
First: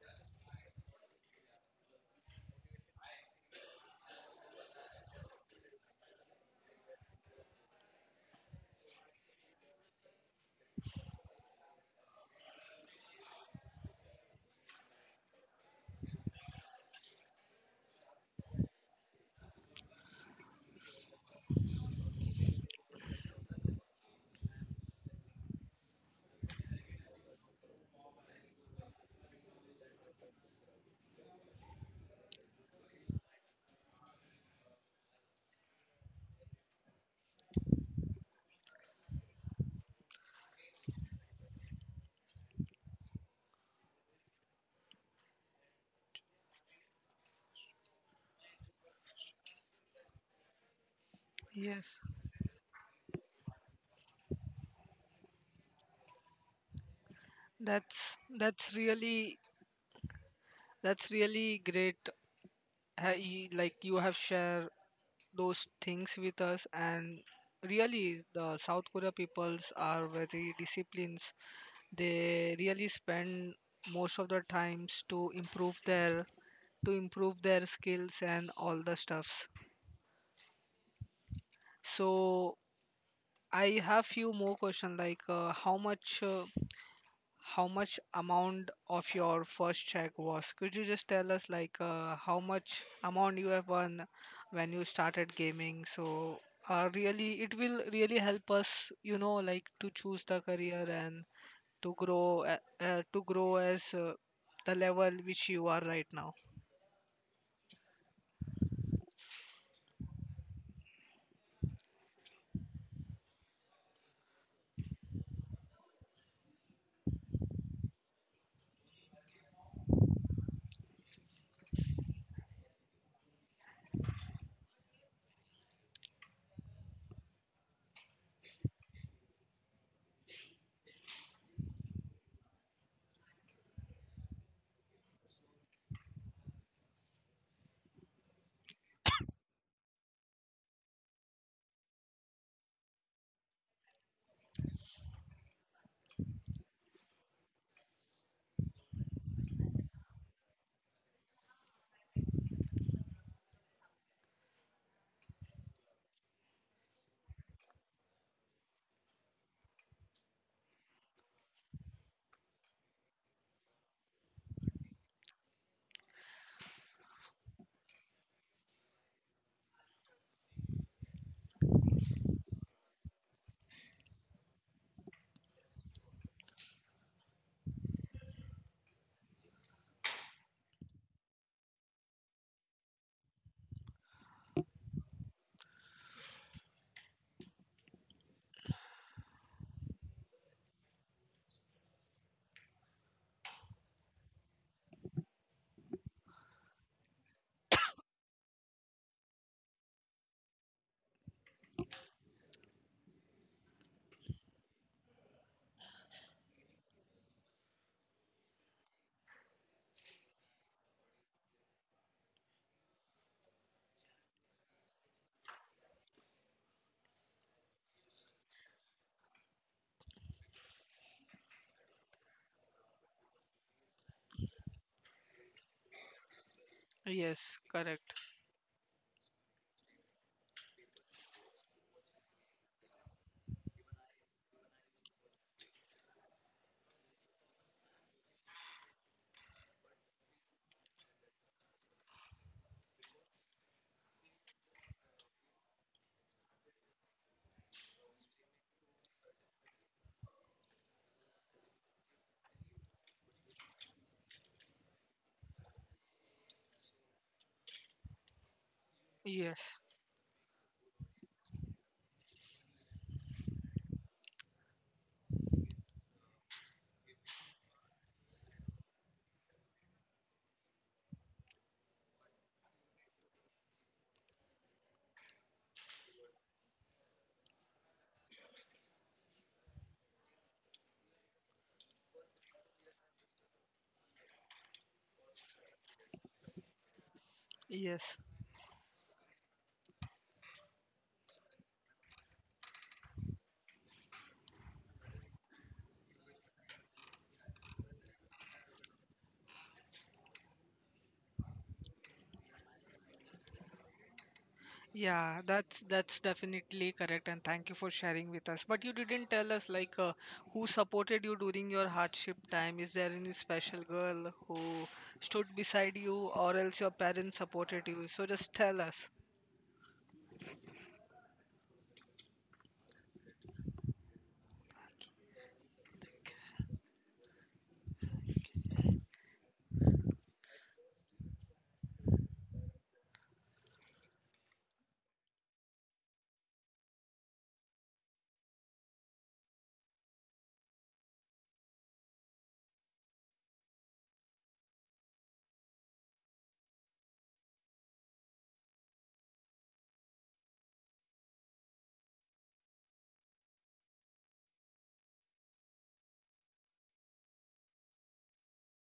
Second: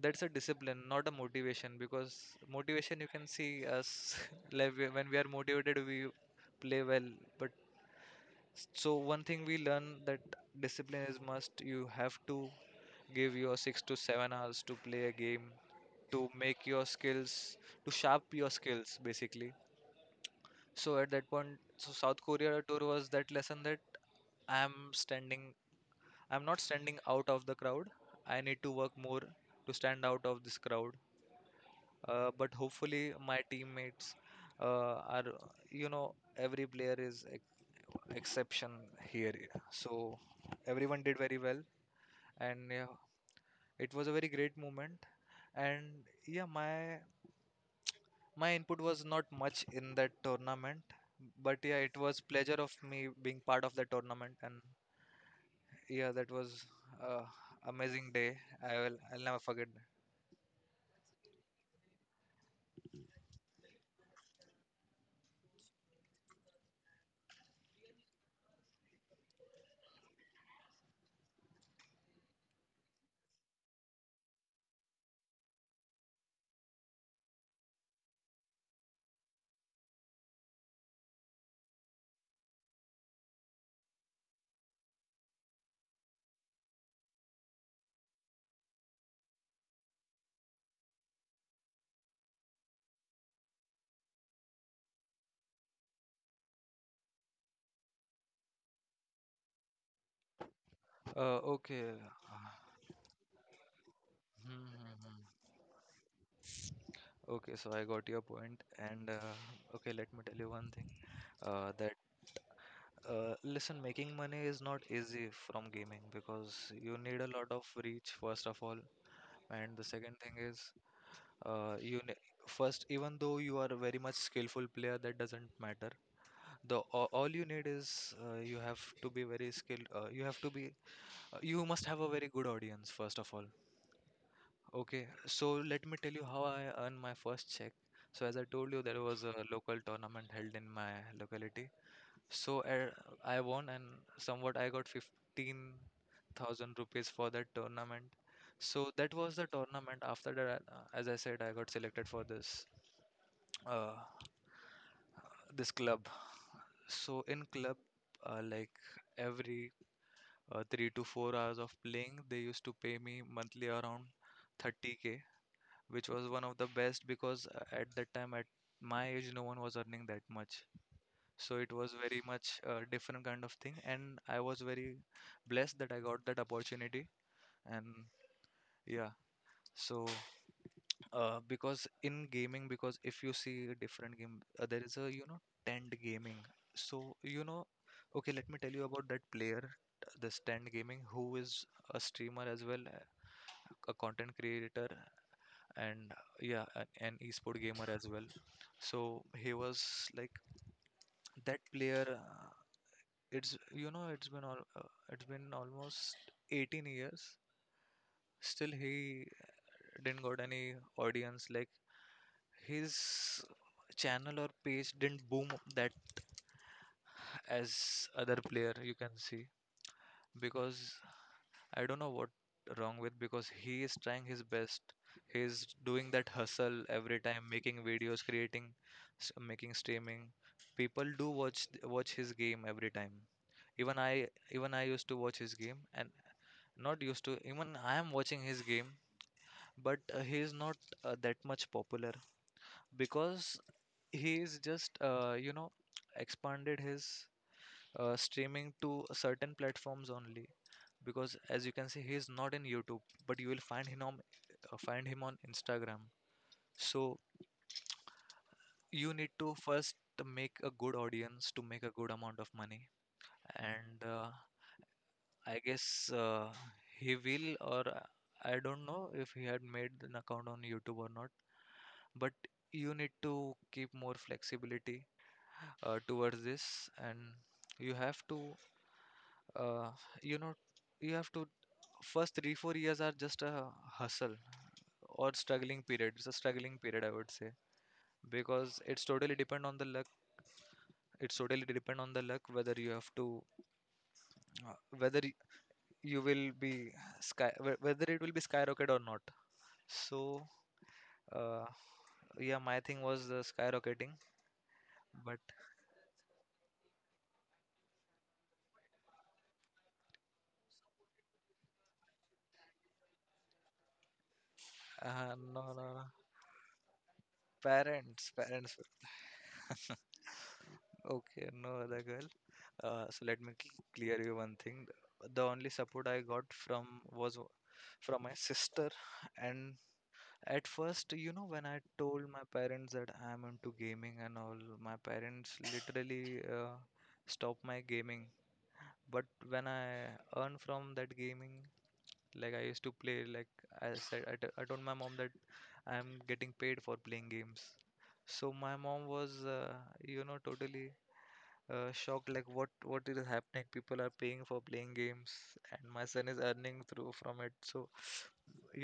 that's a discipline, not a motivation, because motivation you can see us like when we are motivated we play well. But so one thing we learn, that discipline is must. You have to give your 6 to 7 hours to play a game, to make your skills, to sharp your skills basically. So at that point, so South Korea tour was that lesson, that i am standing I'm not standing out of the crowd. I need to work more to stand out of this crowd. But hopefully, my teammates are, you know, every player is exception here. So everyone did very well, and yeah, it was a very great moment. And yeah, my input was not much in that tournament, but yeah, it Yes, was pleasure of me being part of the tournament, and yeah, that was. Uh, Amazing that's day. that's I will. I'll never really forget. that's really great. You, like you have shared those things with us, and really the South Korea peoples are very disciplined. They really spend most of the times to improve their skills and all the stuffs. So I have few more questions, like how much amount of your first check was? Could you just tell us, like how much amount you have won when you started gaming? Really it will really help us, you know, like to choose the career and Okay. To grow as Hmm, the level hmm, which you are right now. hmm. Okay, so I got your point, and okay, let me tell you one thing, that listen, making money is not easy from gaming because you need a lot of reach first of all, and the second thing is you ne first, even though you are a very much skillful player, that doesn't matter. The all you need is you have to be very skilled. You have to be you must have a very good audience first of all. Okay, so let me tell you how I earned my first check. So as I told you, there was a local tournament held in my locality. So I won, and somewhat I got 15,000 rupees for that tournament. So that was the tournament. After that, as I said, I got selected for uh, this club. So in club, like every 3 to 4 hours of playing, they used to pay me monthly around 30K, which was one of the best because at that time at my age no one was earning that much. So it was very much a different kind of thing, and I was very blessed that I got that opportunity. And yeah, so because in gaming, because if you see a different game, there is a, you know, tent gaming. So you know, okay, let me tell you about that player. This tent gaming, who is a streamer as well, a content creator, and yeah, an esport gamer as well. So he was like that player. It's, you know, it's been almost 18 years. Still, he didn't got any audience. Like his channel or page didn't boom that as other player you can see, because I don't know what wrong with, because he is trying his best. He's doing that hustle every time, Yes, making correct. videos, creating, making streaming. People do watch his game every time. Even I used to watch his game, and not used to, even I am watching his game, but he is not that much popular, because he is just, you know, expanded his streaming to certain platforms only, because as you can see he is not in YouTube, but you will find him on Instagram. So you need to Yes. first make a good audience to make a good amount of money. And I guess he will, or I don't know if he had made an account on YouTube or not. But you need to keep more flexibility towards this, and you have to uh, you know you have to first, 3 4 years are just a hustle, or struggling period. I would say. Yes. Because it's totally depend on the luck, whether you have to, uh, whether y- you will be whether it will be skyrocket or not. So uh, yeah, my thing was the skyrocketing. But Yeah, that's definitely correct, and thank you for sharing with us. But you didn't tell us like, who supported you during your hardship time. Is there any special girl who stood no, no, beside no, you, or else your parents supported you? So parents, just parents. tell us. Okay, no other girl. So let me clear you one thing. The only support I got from was from my sister. And at first, you know, when I told my parents that I'm into gaming and all, my parents literally stopped my gaming. But when I earn from that gaming, like I used to play, like I said, I told my mom that I'm getting paid for playing games. So my mom was, you know, totally shocked, like what is happening, people are paying for playing games and my son is earning through from it. So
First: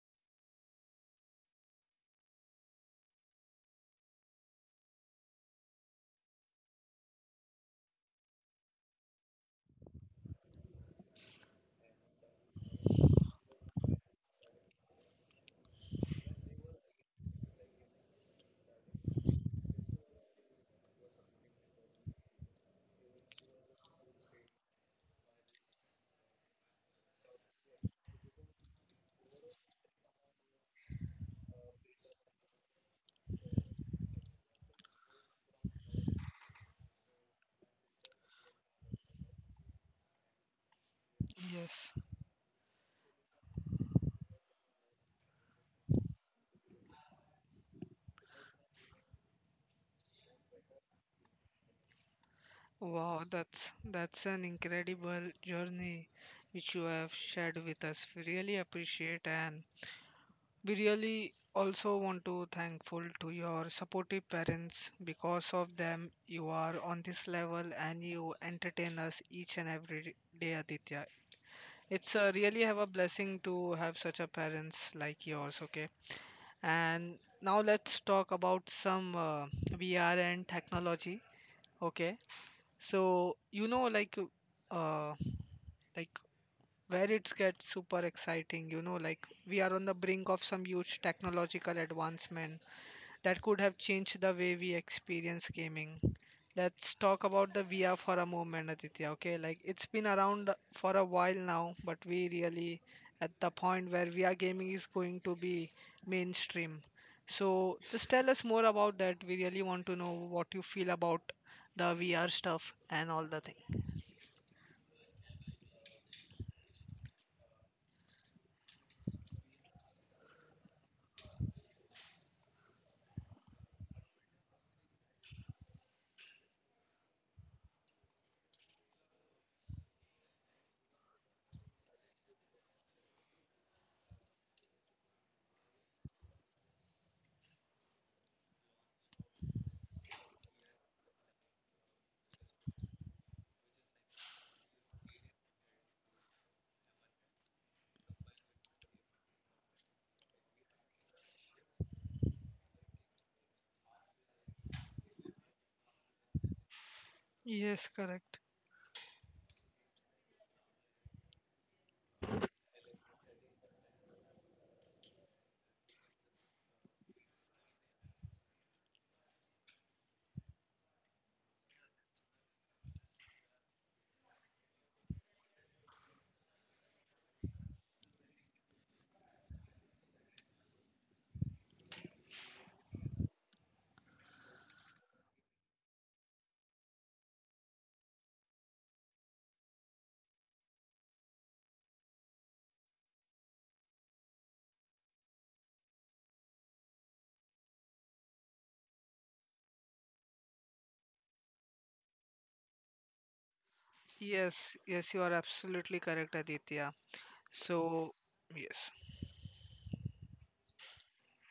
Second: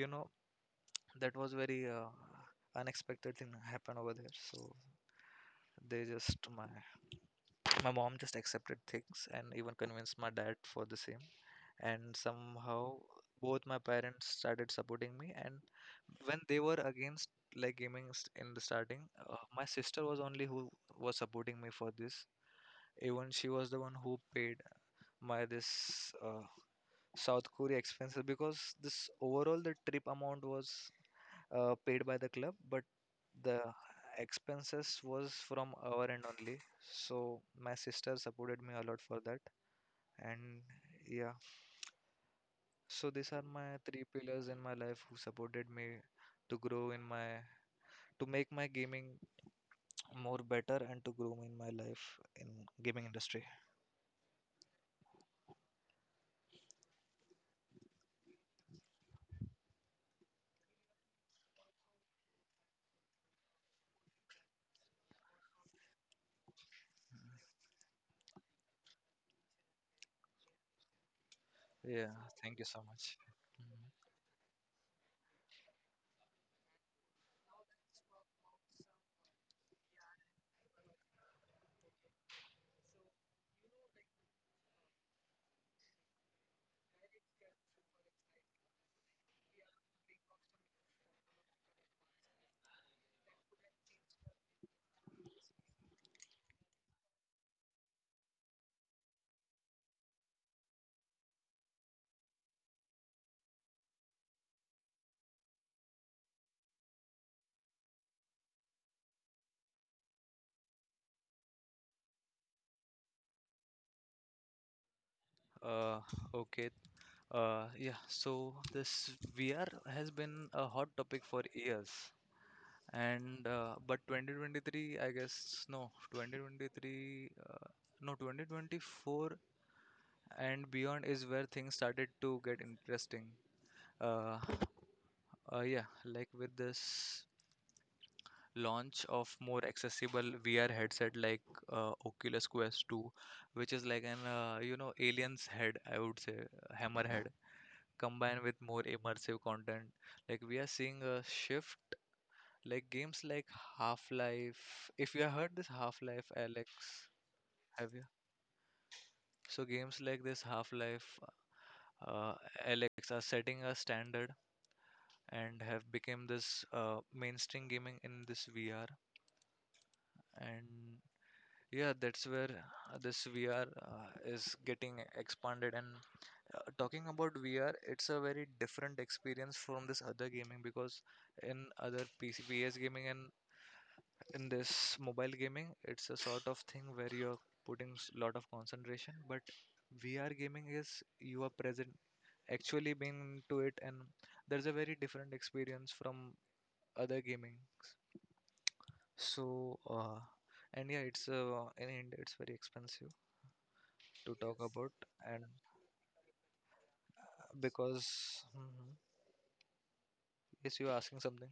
you know, that was very unexpected thing happened over there. So they just my my mom just accepted things and even convinced my dad for the same. And somehow both my parents started supporting me. And when they were against, like gaming in the starting, my sister was only who was supporting me for this. Even she was the one who paid my this South Korea expenses, because this overall the trip amount was paid by the club, but the expenses was from our end only. So my sister supported me a lot for that, and yeah. Yes. So these are my three pillars in my life who supported me to grow in my, to make my gaming more better, and to grow in my life in gaming Wow, industry. that's an incredible journey which you have shared with us. We really appreciate, and we really also want to thankful to your supportive parents, because of them you are on this level and you entertain us each and every day, Aditya. Yeah, It's a thank really you have so a much. blessing to have such a parents like yours, okay. And now let's talk about some VR and technology, okay. So you know, uh, like where it gets super exciting, you know, like we are on the brink of some huge technological advancement that could have changed the way we experience gaming. Let's talk about the VR for a moment, Aditya, okay, like it's been around for a while now, but we really at the point where VR gaming is going to be mainstream. So just tell us more about that. We really want to know what you feel about the VR stuff and all the things. Mhm. Okay. Yeah, so this VR has been a hot topic for years. And but 2023, I guess, no, 2023, no, 2024 and beyond is where things started to get interesting. Uh, yeah, like with this launch of more accessible VR headset like Oculus Quest 2, which is like an, you know, alien's head, I would say, hammerhead, combined with more immersive content. Like we are seeing a shift. Like games like Half-Life. If you have heard this Half-Life, Alex, Yes, have you? correct. So games like this Half-Life, uh, Alex, are setting a standard and have become this mainstream gaming in this VR. And yeah, that's where this VR is getting expanded. And talking about VR, it's a very different experience from this other gaming because in other PC, PS gaming and in this mobile gaming, it's a sort of thing where you're putting lot of concentration. But VR gaming is you are present, actually being into it, and there's a very different experience from other gaming. So, and yeah, it's in India, it's very expensive to talk Yes, about, yes, you are and absolutely correct, Aditya. So, because yes, mhm. Yes, you're asking something.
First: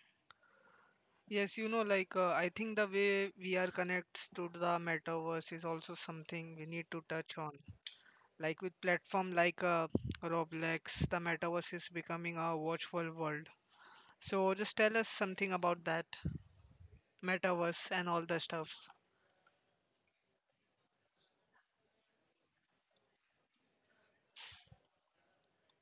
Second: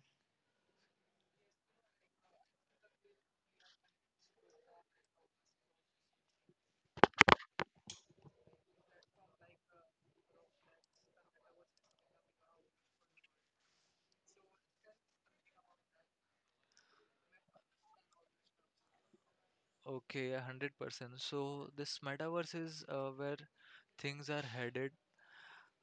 yes, you know, like, I think the way we are connects to the metaverse is also something we need to touch on. Like with platform like Roblox, the metaverse is becoming a watchful world. So, just tell us something about that metaverse and all the stuffs. Okay, 100%. So this metaverse is where things are headed.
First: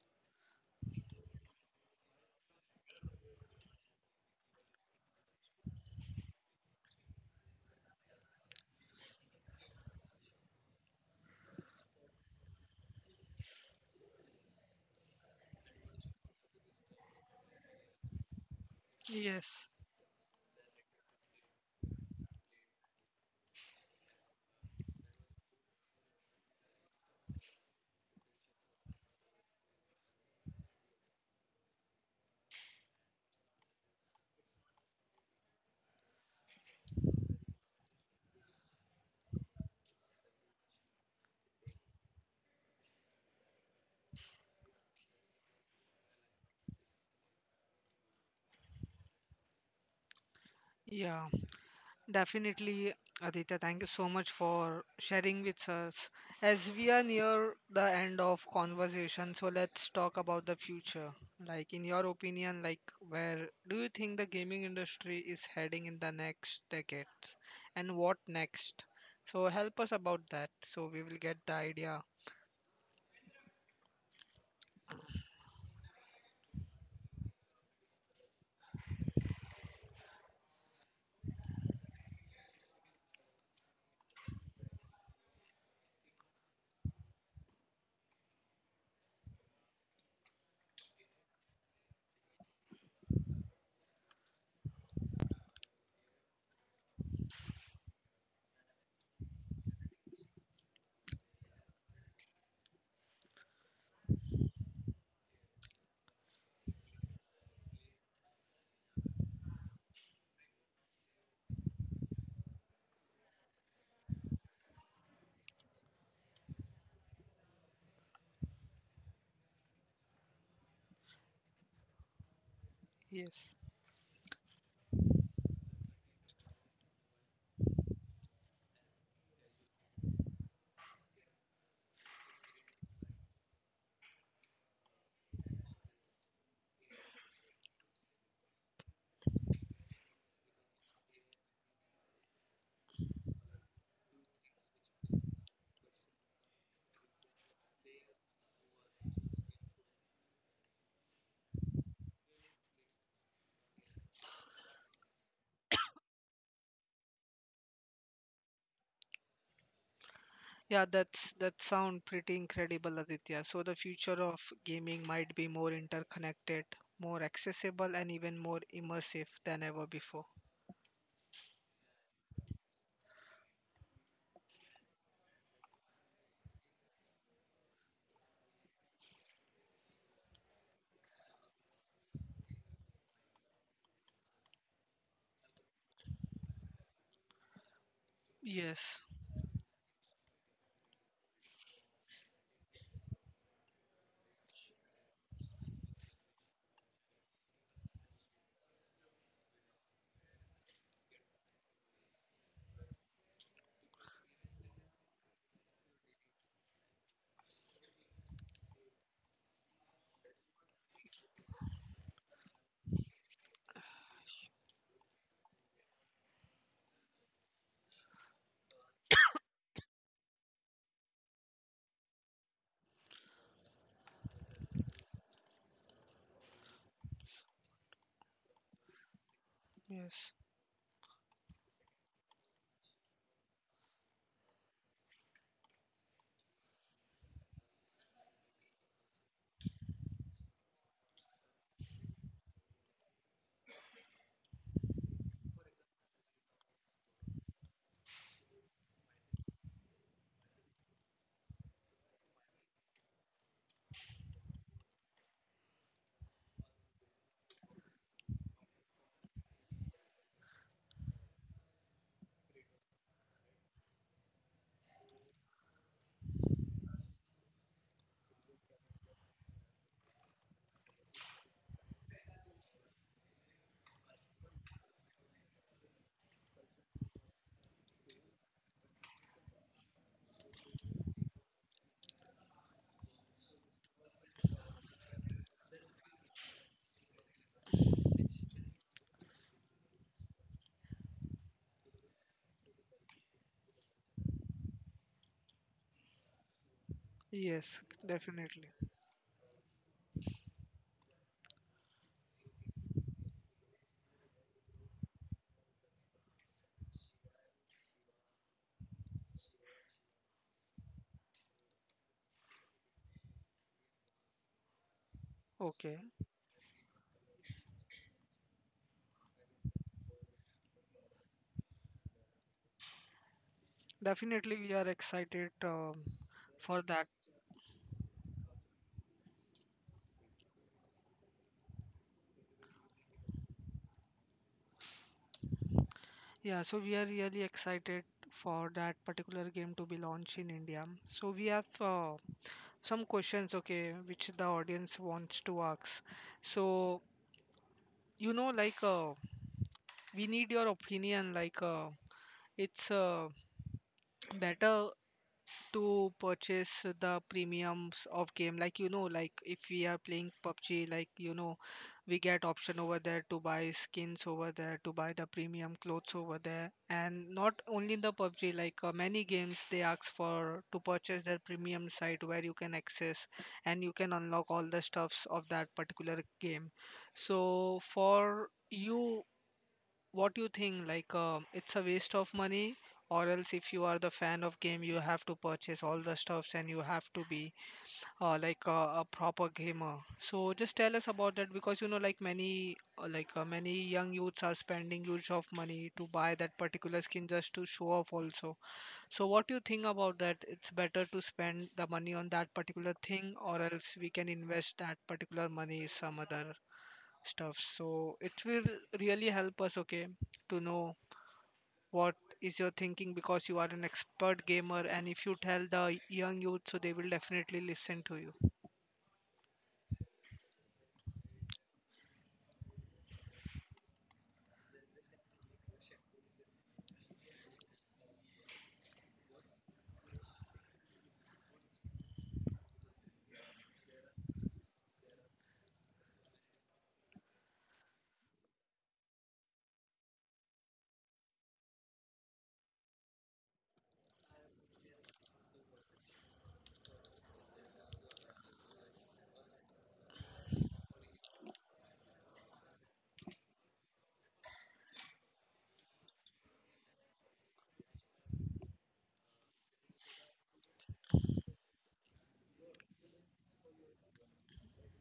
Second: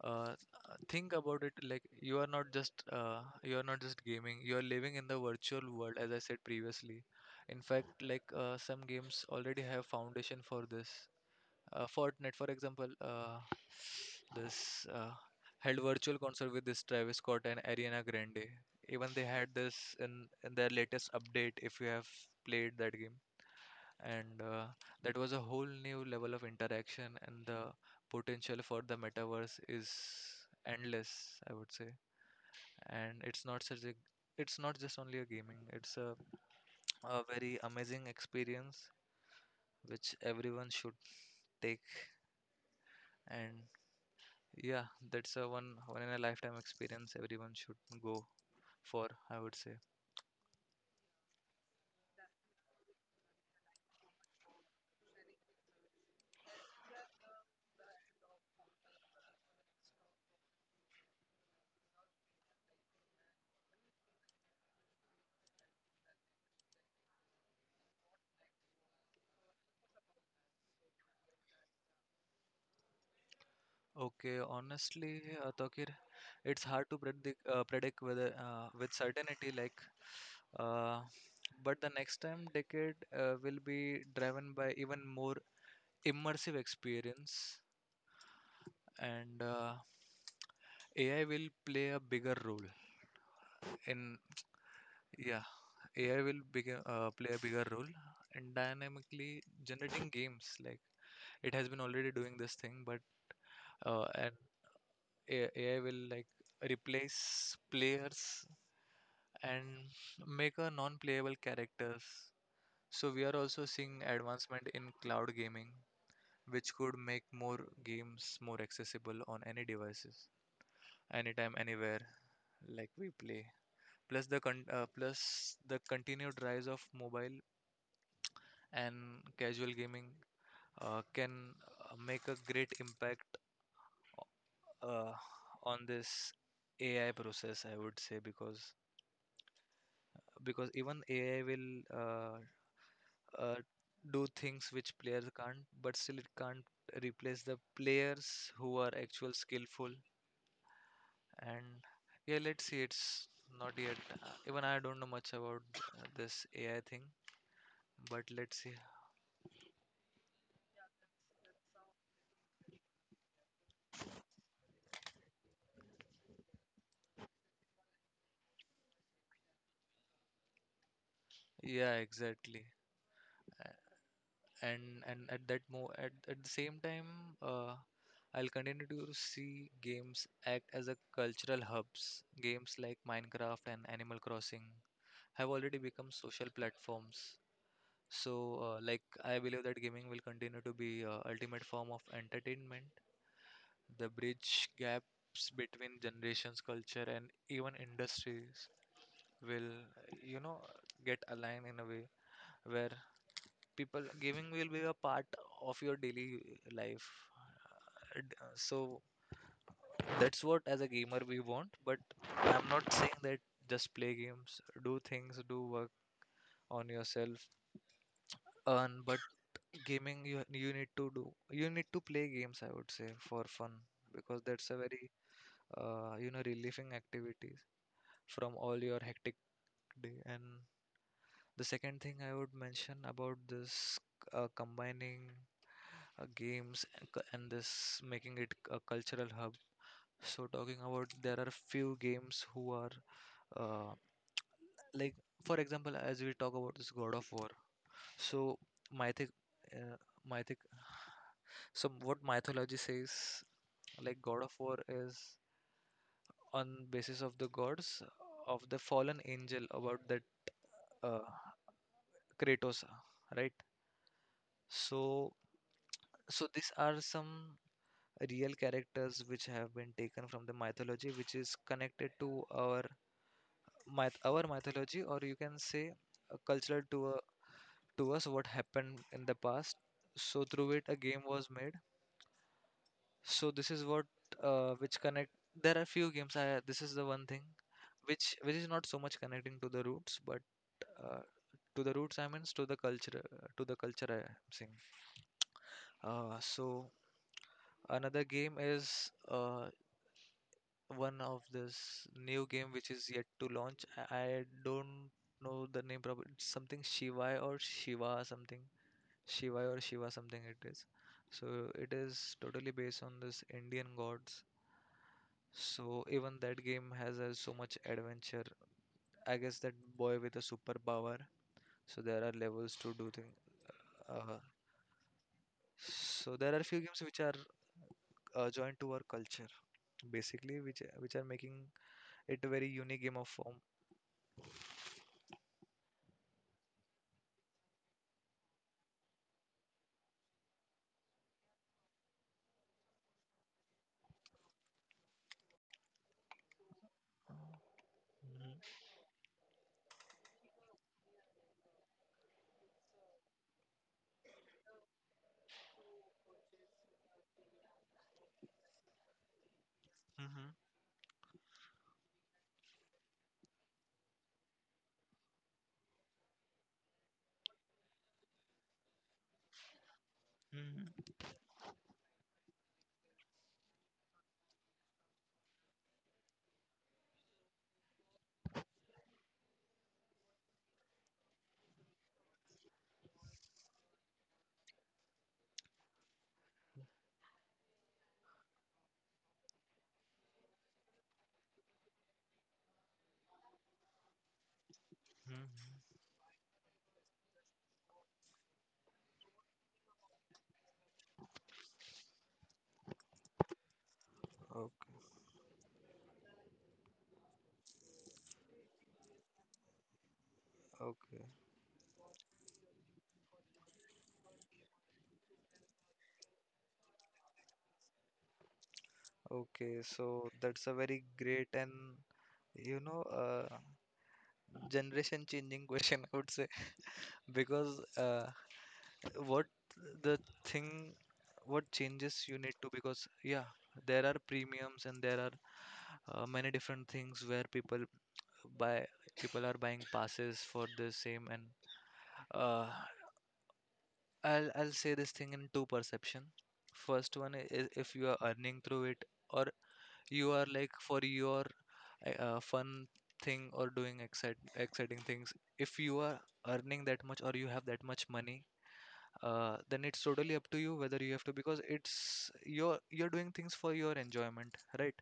Think about it, like you are not just gaming. You are living in the virtual world, as I said previously. In fact, like some games already have foundation for this. Fortnite, for example, this held virtual concert with this Travis Scott and Ariana Grande. Even they had Yes, this in their latest update. If you have played that game and that was a whole new level of interaction, and the potential for the metaverse is endless, I would say. And it's not such a, it's not just only a gaming, it's a very amazing experience which everyone should take. And yeah, that's a one in a lifetime experience everyone should go for, I would say. yeah. Definitely, Aditya, thank you so much for sharing with us. As we are near the end of conversation, so let's talk about the future. Like in your opinion, like where do you think the gaming industry is heading in the next decades, and what next? So help us about that so we will get the idea. Okay, honestly, Tokir, it's hard to predict predict whether with certainty, like uh, but the next time decade will be driven by even more immersive experience. And AI will play a bigger role in, yeah, AI will bigger, play a bigger role in dynamically generating games, like it has been already doing this thing, but uh, and AI will, like, replace players and make a non-playable characters. So we are also seeing advancement in cloud gaming, which could make more games more accessible on any devices, anytime, anywhere, like we play. Yes. Plus the continued rise of mobile and casual gaming can make a great impact uh, on this AI process, I would say, because even AI will uh, do things which players can't, but still it can't replace the players who are actual skillful. And yeah, let's see. It's not yet. Even I don't know much about this AI thing, but let's see. Yeah, that's that sound pretty incredible, Aditya. So the future of gaming might be more interconnected, more accessible, and even more immersive than ever before. Yeah, exactly. A- and at that mo at the same time, uh, I'll continue to see games act as a cultural hubs. Games like Minecraft and Animal Crossing have already become social platforms. So, Yes, like, I believe that gaming will continue to be ultimate form of entertainment, the bridge gaps between generations, culture, and even industries will, you know, get aligned in a way where people gaming will be a part of your daily life. And, so that's what as a gamer we want, but I'm not saying that just play games, do things, do work on yourself, earn, but gaming, you need to do, you need to play games, I would say, for fun, because that's a very relieving activities from all your hectic day. yes, And the second thing I would mention about this, combining games and cu- and this, making it a cultural hub. So, talking about, there are few games who are uh, like, for example, as we talk about this God of War. So mythic, uh, mythic. So what mythology says, like God of War is on basis of the gods of the fallen angel about that, uh, Kratos, right? So, so these are some real characters which have been taken from the mythology, which is connected to our myth, our mythology, or you can say cultural to us, what happened in the past. So through it, a game was made, so this is what which connect. There are few games, I, this is the one thing which is not so much connecting to the roots, but uh, to the roots I means, to the culture, to the culture I am saying. So yes, another game definitely. is one of this new game which is yet to launch. I don't know the name, probably it's something Shivai or Shiva something. Shiva or Shiva something it is. So it is totally based on this Indian gods. Okay, So even that game has so much adventure. I guess that boy with a superpower. So there are levels to do things. Uh, definitely we are excited, so there are for few games that. which are joined to our culture basically, which are making it a very unique game of form. Yeah, so we are really excited for that particular game to be launched in India. So we have, some questions, okay, which the audience wants to ask. So you know, like. We need your opinion like, it's better to purchase the premiums of game, like you know, like if we are playing Hmm. PUBG, like you know, we get option over there to buy skins over there, to buy the premium clothes over there, and not only in the PUBG, like, many games they ask for to Hmm. purchase their premium site where you can access and you can unlock all the stuffs of that particular game. So for you, what do you think, like, um, it's a waste of money, or else if you are the fan of game you have to purchase all the stuffs and you have to be, a proper gamer. So just tell us about that, because you know, like many many young youths are spending huge of money Hmm. to buy that particular skin just to show off also. So what do you think about that? It's better to spend the money on that particular thing, or else we can invest Okay, that particular money some other stuff, so it will really help us, okay, to know okay, what is your thinking, because you are an expert gamer and if you tell the young youth so they will definitely listen to you. okay. So that's a very great and, you know, generation changing question, I would say, because what, the thing, what changes you need to, because yeah, there are premiums and there are many different things where people buy, people are buying passes for the same. And uh, I'll say this thing in two perception. First one is, if you are earning through it, or you are like for your fun thing, or doing exciting things, if you are earning that much or you have that much money, then it's totally up to you whether you have to, because it's, you're doing things for your enjoyment, right?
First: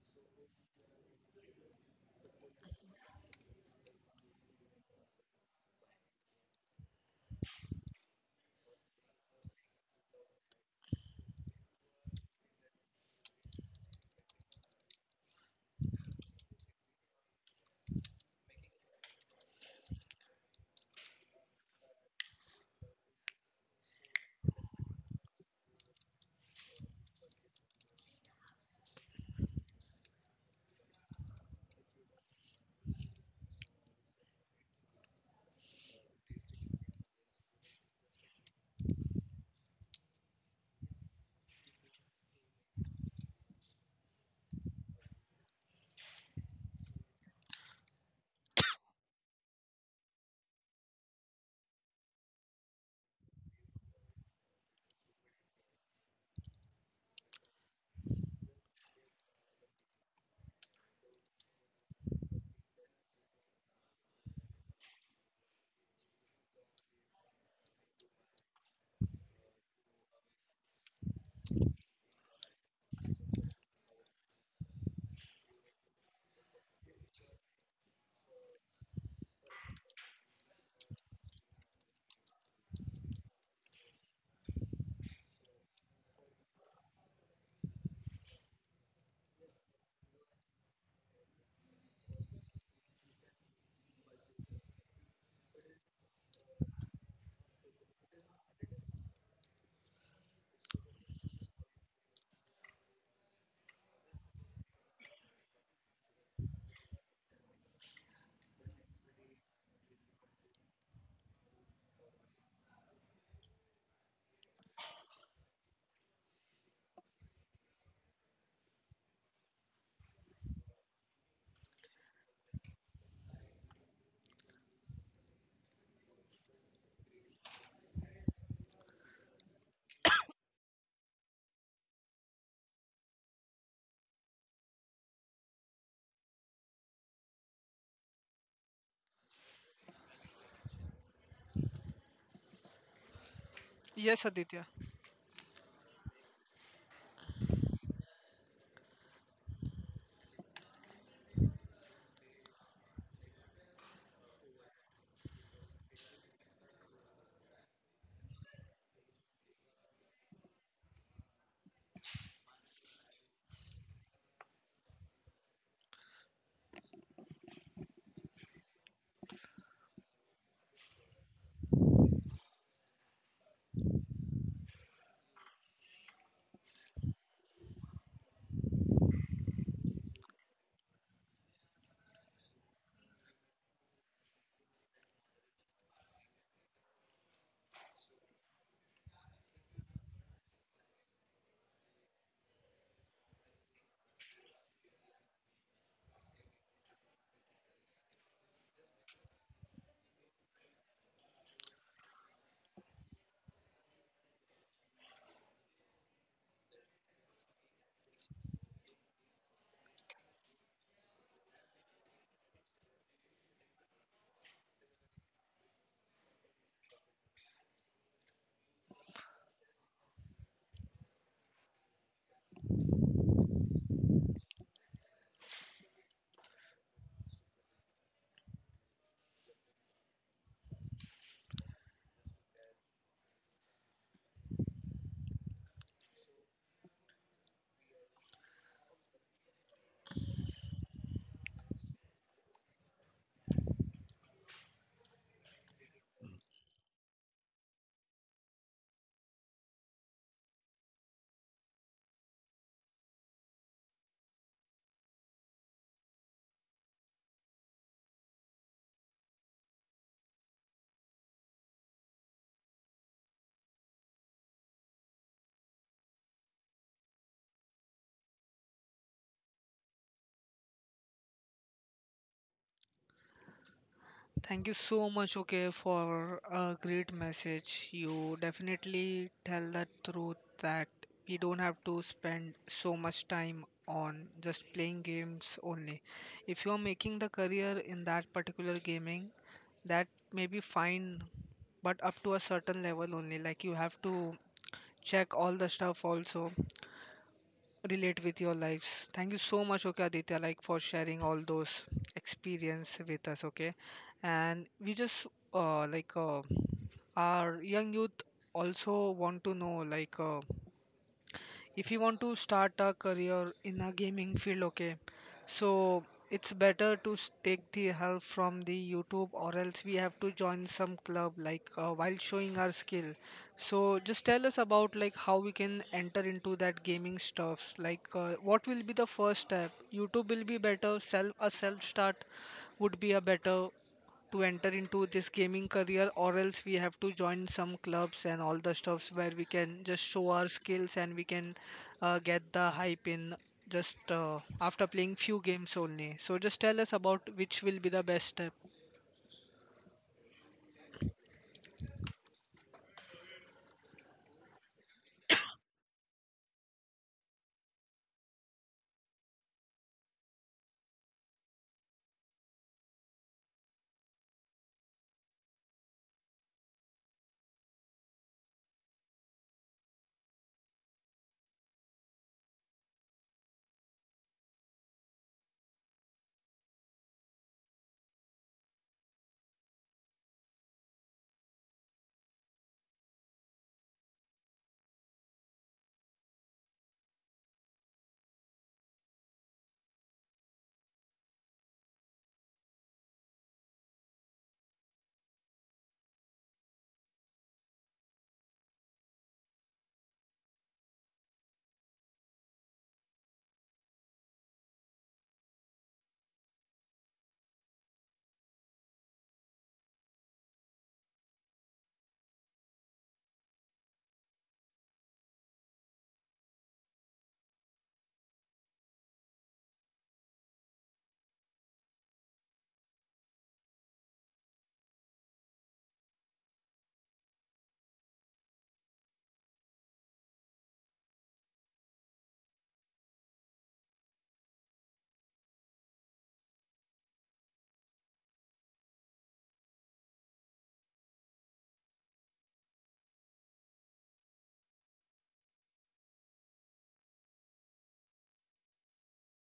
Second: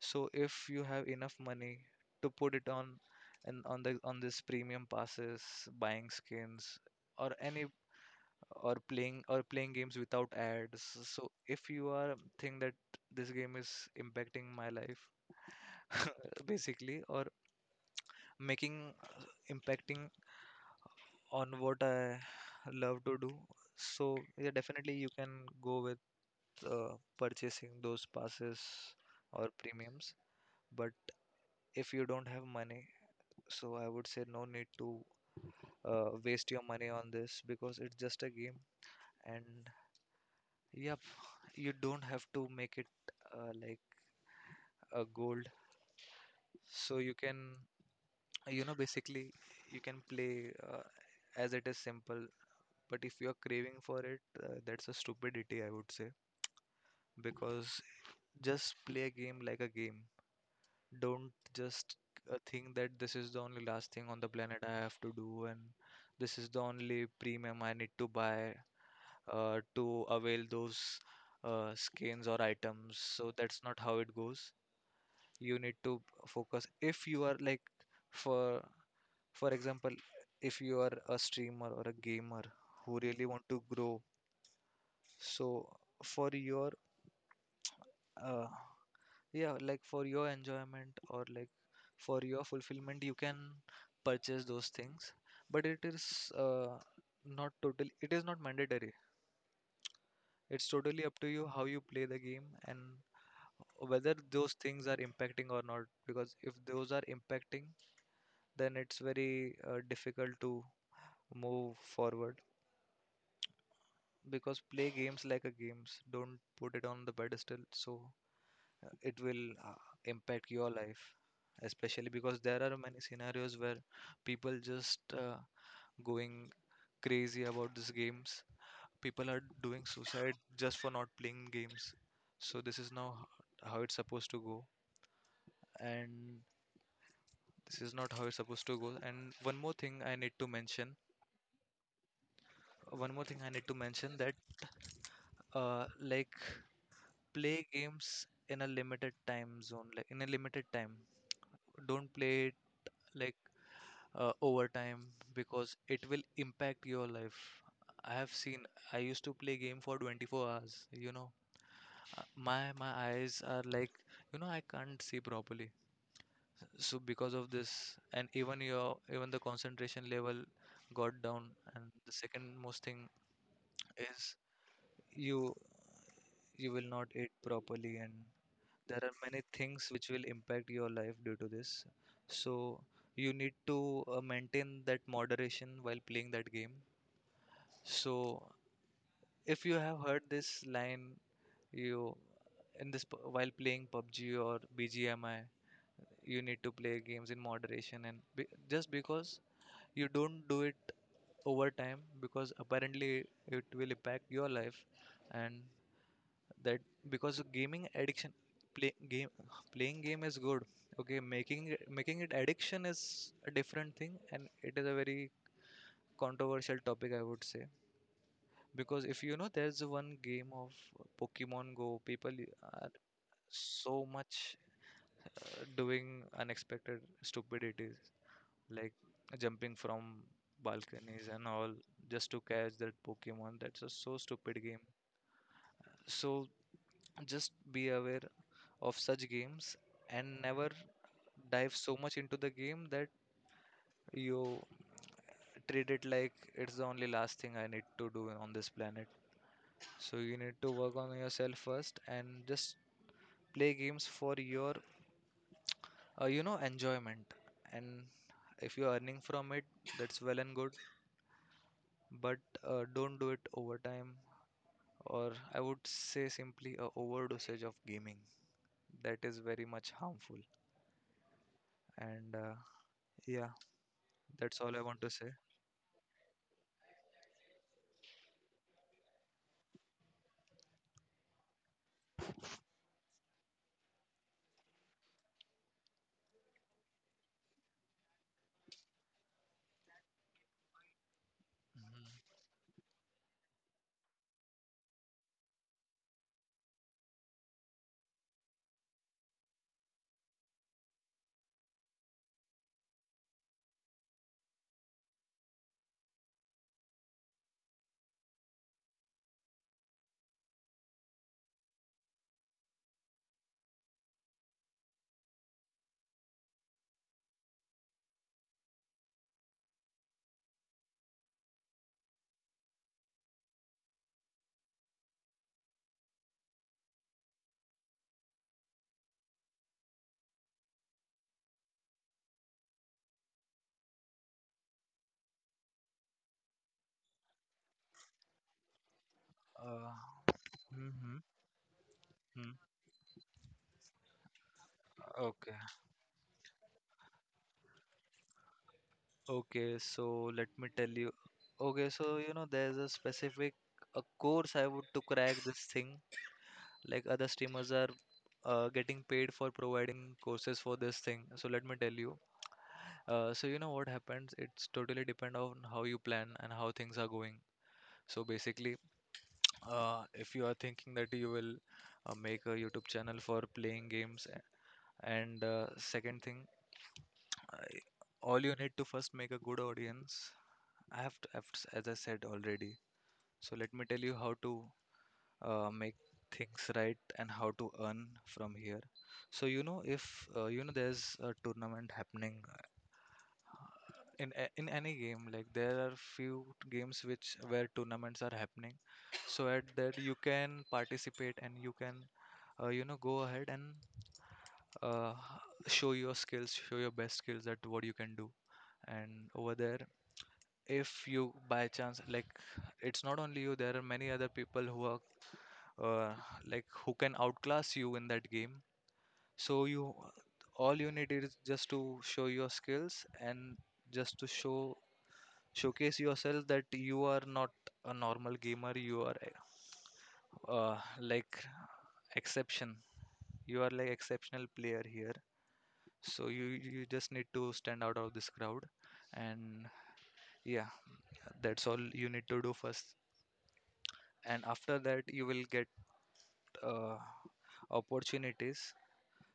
So if you have enough money to put it on, and on the on this premium passes, buying skins, or any, or playing games without ads. So if you are think that this game is impacting my life, basically, or making impacting on what I love to do, so yeah, definitely you can go with purchasing those passes or premiums. But if you don't have money, so I would say no need to waste your money on this, because it's just a game, and yep, you don't have to make it like a gold. So you can, you know, basically you can play as it is simple. But if you're craving for it, that's a stupidity, I would say. Because just play a game like a game. Don't just think that this is the only last thing on the planet I have to do, and this is the only premium I need to buy to avail those skins or items. So that's not how it goes. You need to focus. If you are like, for for example, if you are a streamer or a gamer who really want to grow, so for your uh, yeah, like for your enjoyment, or like for your fulfillment, you can purchase those things. But it is not totally, it is not mandatory. It's totally up to you how you play the game and whether those things are impacting or not. Because if those are impacting, then it's very difficult to move forward. Because play games like a games. Don't put it on the pedestal. So it will impact your life, especially because there are many scenarios where people just going crazy about these games, people are doing suicide just for not playing games. So this is now, how it's supposed to go, and this is not how it's supposed to go. And one more thing I need to mention, Yes, that Aditya. Like, play games in a limited time zone, like in a limited time. Don't play it like over time, because it will impact your life. I have seen. I used to play game for 24 hours. You know, my eyes are, like, you know, I can't see properly. So because of this, and even your, even the concentration level got down. And the second most thing is, you you will not eat properly, and there are many things which will impact your life due to this. So you need to maintain that moderation while playing that game. So if you have heard this line, you, in while playing PUBG or BGMI, you need to play games in moderation and be, just because, you don't do it over time, because apparently it will impact your life. And that, because gaming addiction, play, game playing game is good. Okay, making it addiction is a different thing, and it is a very controversial topic, I would say. Because, if you know, there's one game of Pokemon Go, people are so much doing unexpected stupidities like jumping from balconies and all, just to catch that Pokemon. That's a so stupid game. So just be aware of such games, and never dive so much into the game that you treat it like it's the only last thing I need to do on this planet. So you need to work on yourself first, and just play games for your enjoyment. And if you're earning from it, that's well and good, but don't do it overtime, or I would say simply a overdosage of gaming. That is very much harmful. And yeah, that's Thank you all I so want to say. much, okay, for a great message. You definitely tell the truth that we don't have to spend so much time on just playing games only. If you are making the career in that particular gaming, that may be fine, but up to a Mhm. certain level only. Like you have to check all the stuff also, relate with your lives. Thank you so much, okay, Aditya, like for sharing all those experience with us, okay. And we just uh, like uh, our young youth also want to know, like, if you want to start a career in a gaming field, okay, so it's better to take the help from the YouTube, or else we have to join some club, like while showing our skill. So just tell us about like how we can enter into that gaming stuffs, like, what will be the first step. YouTube will be better, self a self start would be a better to enter into this gaming career, or else we have to join some clubs and all the stuffs where we can uh, just show our skills and we Mhm, can get mhm. the hype in just after playing few Okay, games only. So just tell us about which will be the best step. okay. So let me tell you. Okay, so you know, there's a specific a course I would to crack this thing. Like other streamers are getting paid for providing courses for this thing. So let me tell you. So you know what happens? It's totally depend on how you plan and how things are going. So basically, if you are thinking that you will make a YouTube channel for playing games, and second thing, I- all you need to first make a good audience. I have to, I've s- As I said already, so let me tell you how to make things right and how to earn from here. So you know, if there's a tournament happening, uh, in any game. Like, there are few games which where tournaments are happening, so at that you can participate and you can go ahead and uh, show your skills, show your best skills at what you can do. And over there, if you by chance, like, it's not only you, there are many other people who are, uh, like, who can outclass you in that game. So you all you need is just to show your skills and just to showcase yourself, that you are not a normal gamer, you are, like, exception exceptional player here. So you just need to stand out of this crowd. And, yeah, that's all you need to do first. And after that you will get uh, opportunities.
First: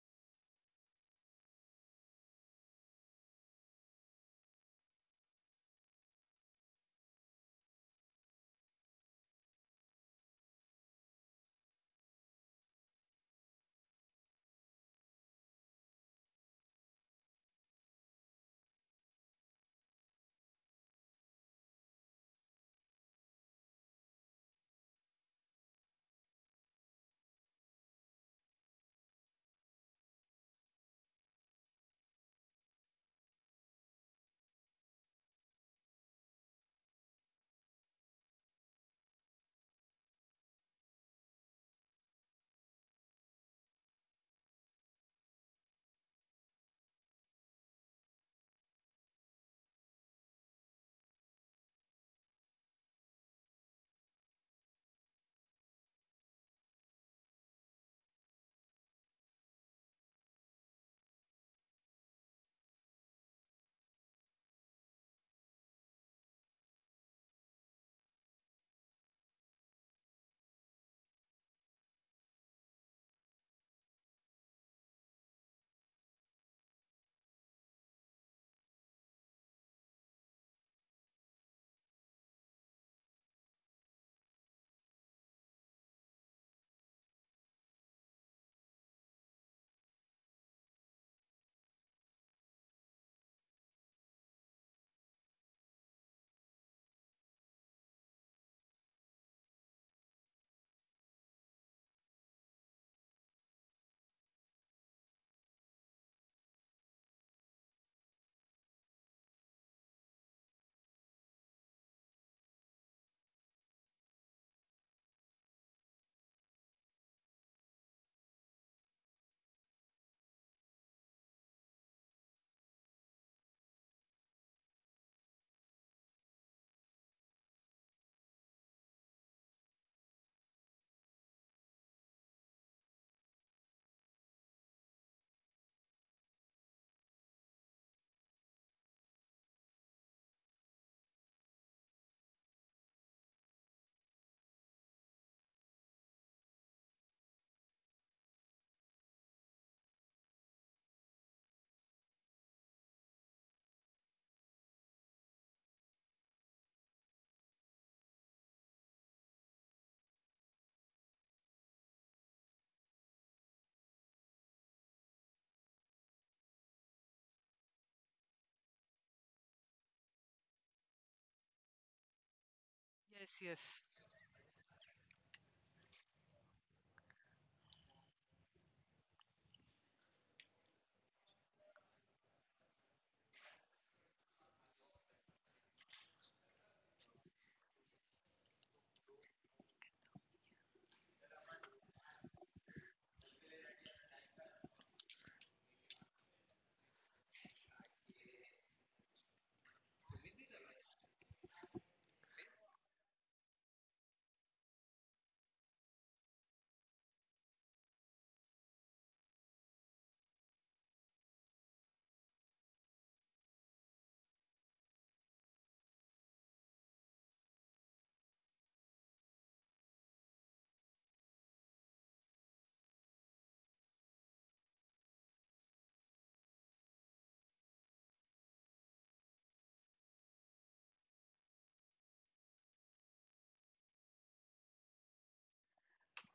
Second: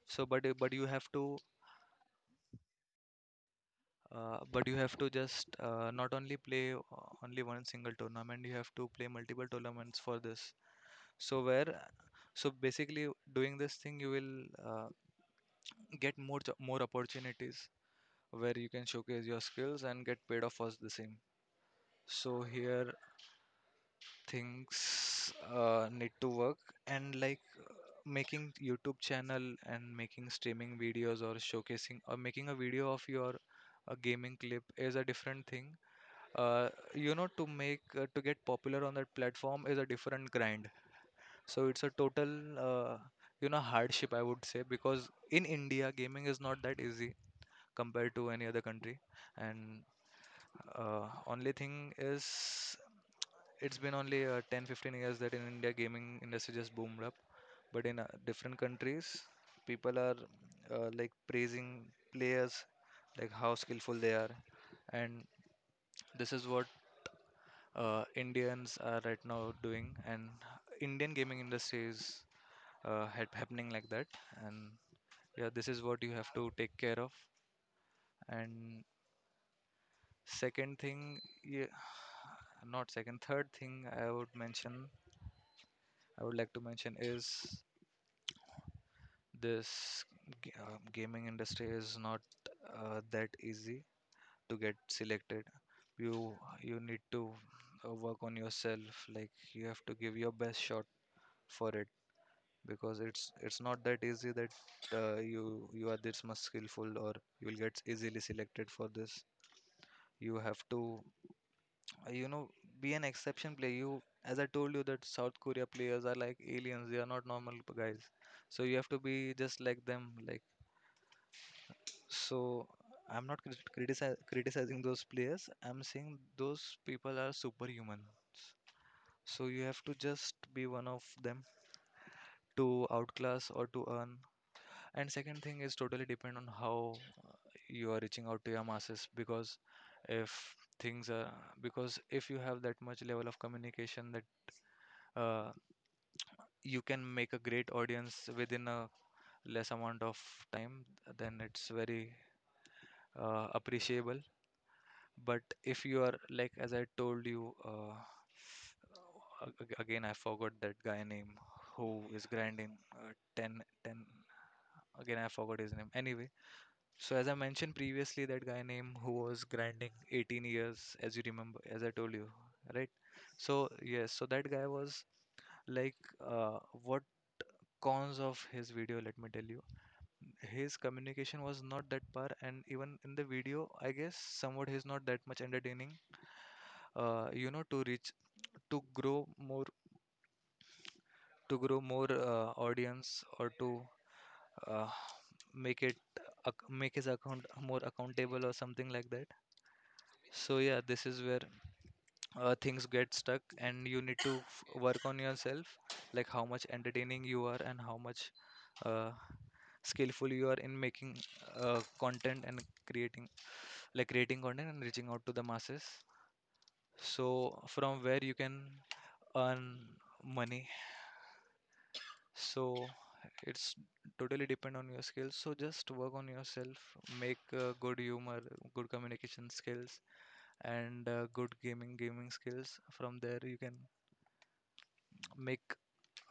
So but you have to just not only play only one single tournament, you have to play multiple tournaments for this. So, where so basically doing this thing, you will uh, get more opportunities where you can showcase your skills and get paid off for the same. So here, things need to work. And, like, making YouTube channel and making streaming videos or showcasing or making a video of your gaming clip is a different thing. To get popular on that platform is a different grind. So it's a total uh, hardship, I would say, because in India gaming is not that easy compared to any other country. And, only thing is, it's been only 10 15 years that in India gaming industry just boomed up. But in different countries, people are, like, praising players, like how skillful they are. And this is what Indians are right now doing. And Indian gaming industry is happening like that. And, yeah, this is what you have to take care of. And second thing, yeah, not second, third thing I would mention, I would like to mention is, this gaming industry is not that easy to get selected. You you need to work on yourself. Like, you have to give your best shot for it. Because it's not that easy that you are this much skillful, or you'll get easily selected for this. You have to, uh, you know, be an exception player. You, as I told you, that South Korea players are like aliens. They are not normal guys. So you have to be just like them. Like, so, I'm not criticizing those players. I'm saying those people are superhuman. So you have to just be one of them to outclass or to earn. And second thing is totally depend on how you are reaching out to your masses. Because if things are because if you have that much level of communication that uh, you can make a great audience within a less amount of time, then it's very appreciable. But if you are, like, as I told you, a- again, I forgot that guy name who is grinding 10, 10, again, I forgot his name. Anyway, so as I mentioned previously, that guy name who was grinding 18 years, as you remember, as I told you, right? Yes, So yes. yes, so that guy was like, uh, what cons of his video, let me tell you. His communication was not that par, and even in the video, I guess somewhat he's not that much entertaining. You know to reach to grow more To grow more, audience, or to uh, make it ac- make his account more accountable or something like that. So, yeah, this is where things get stuck, and you need to work on yourself, like how much entertaining you are and how much uh, skillful you are in making content and creating, content, and reaching out to the masses. So from where you can earn money. So it's totally depend on your skills, so just work on yourself, make good humor, good communication skills, and good gaming skills. From there you can make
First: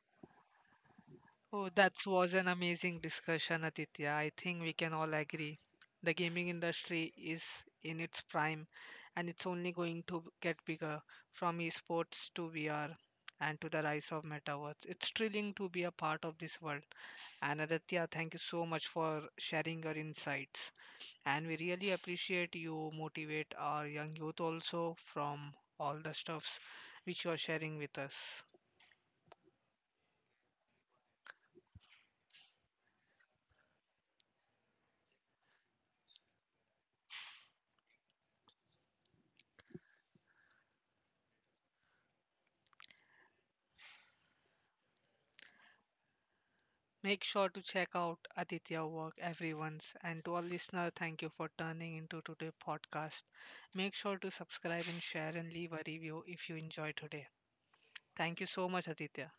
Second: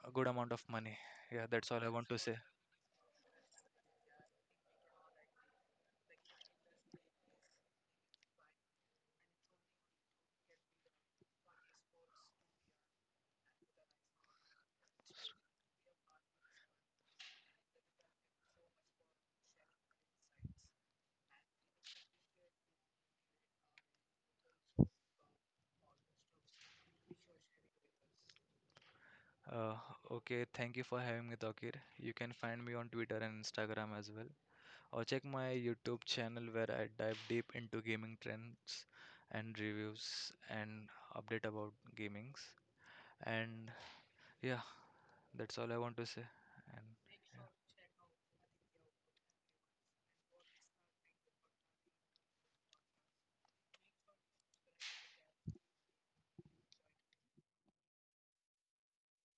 a good amount of money. Yeah, Oh, that's all I that want to was say. an amazing discussion, Aditya. I think we can all agree. The gaming industry is in its prime, and it's only going to get bigger. From esports to VR and to the rise of metaverse, it's thrilling to be a part of this world. And Aditya, thank you so much for sharing your insights, and we really appreciate you motivate our young youth also from all the stuffs which you are sharing with us. Uh, okay, thank you for having me, Takir. You can find me on Twitter and Instagram as well. Or check my YouTube channel, where I dive deep into gaming trends and reviews and update about gamings. And, yeah, that's all I want to say. And, Make sure to yeah. check out Aditya work, everyone's, and to our listener, thank you for turning into today's podcast. Make sure to subscribe and share and leave a review if you enjoy today. Thank you so much, Aditya.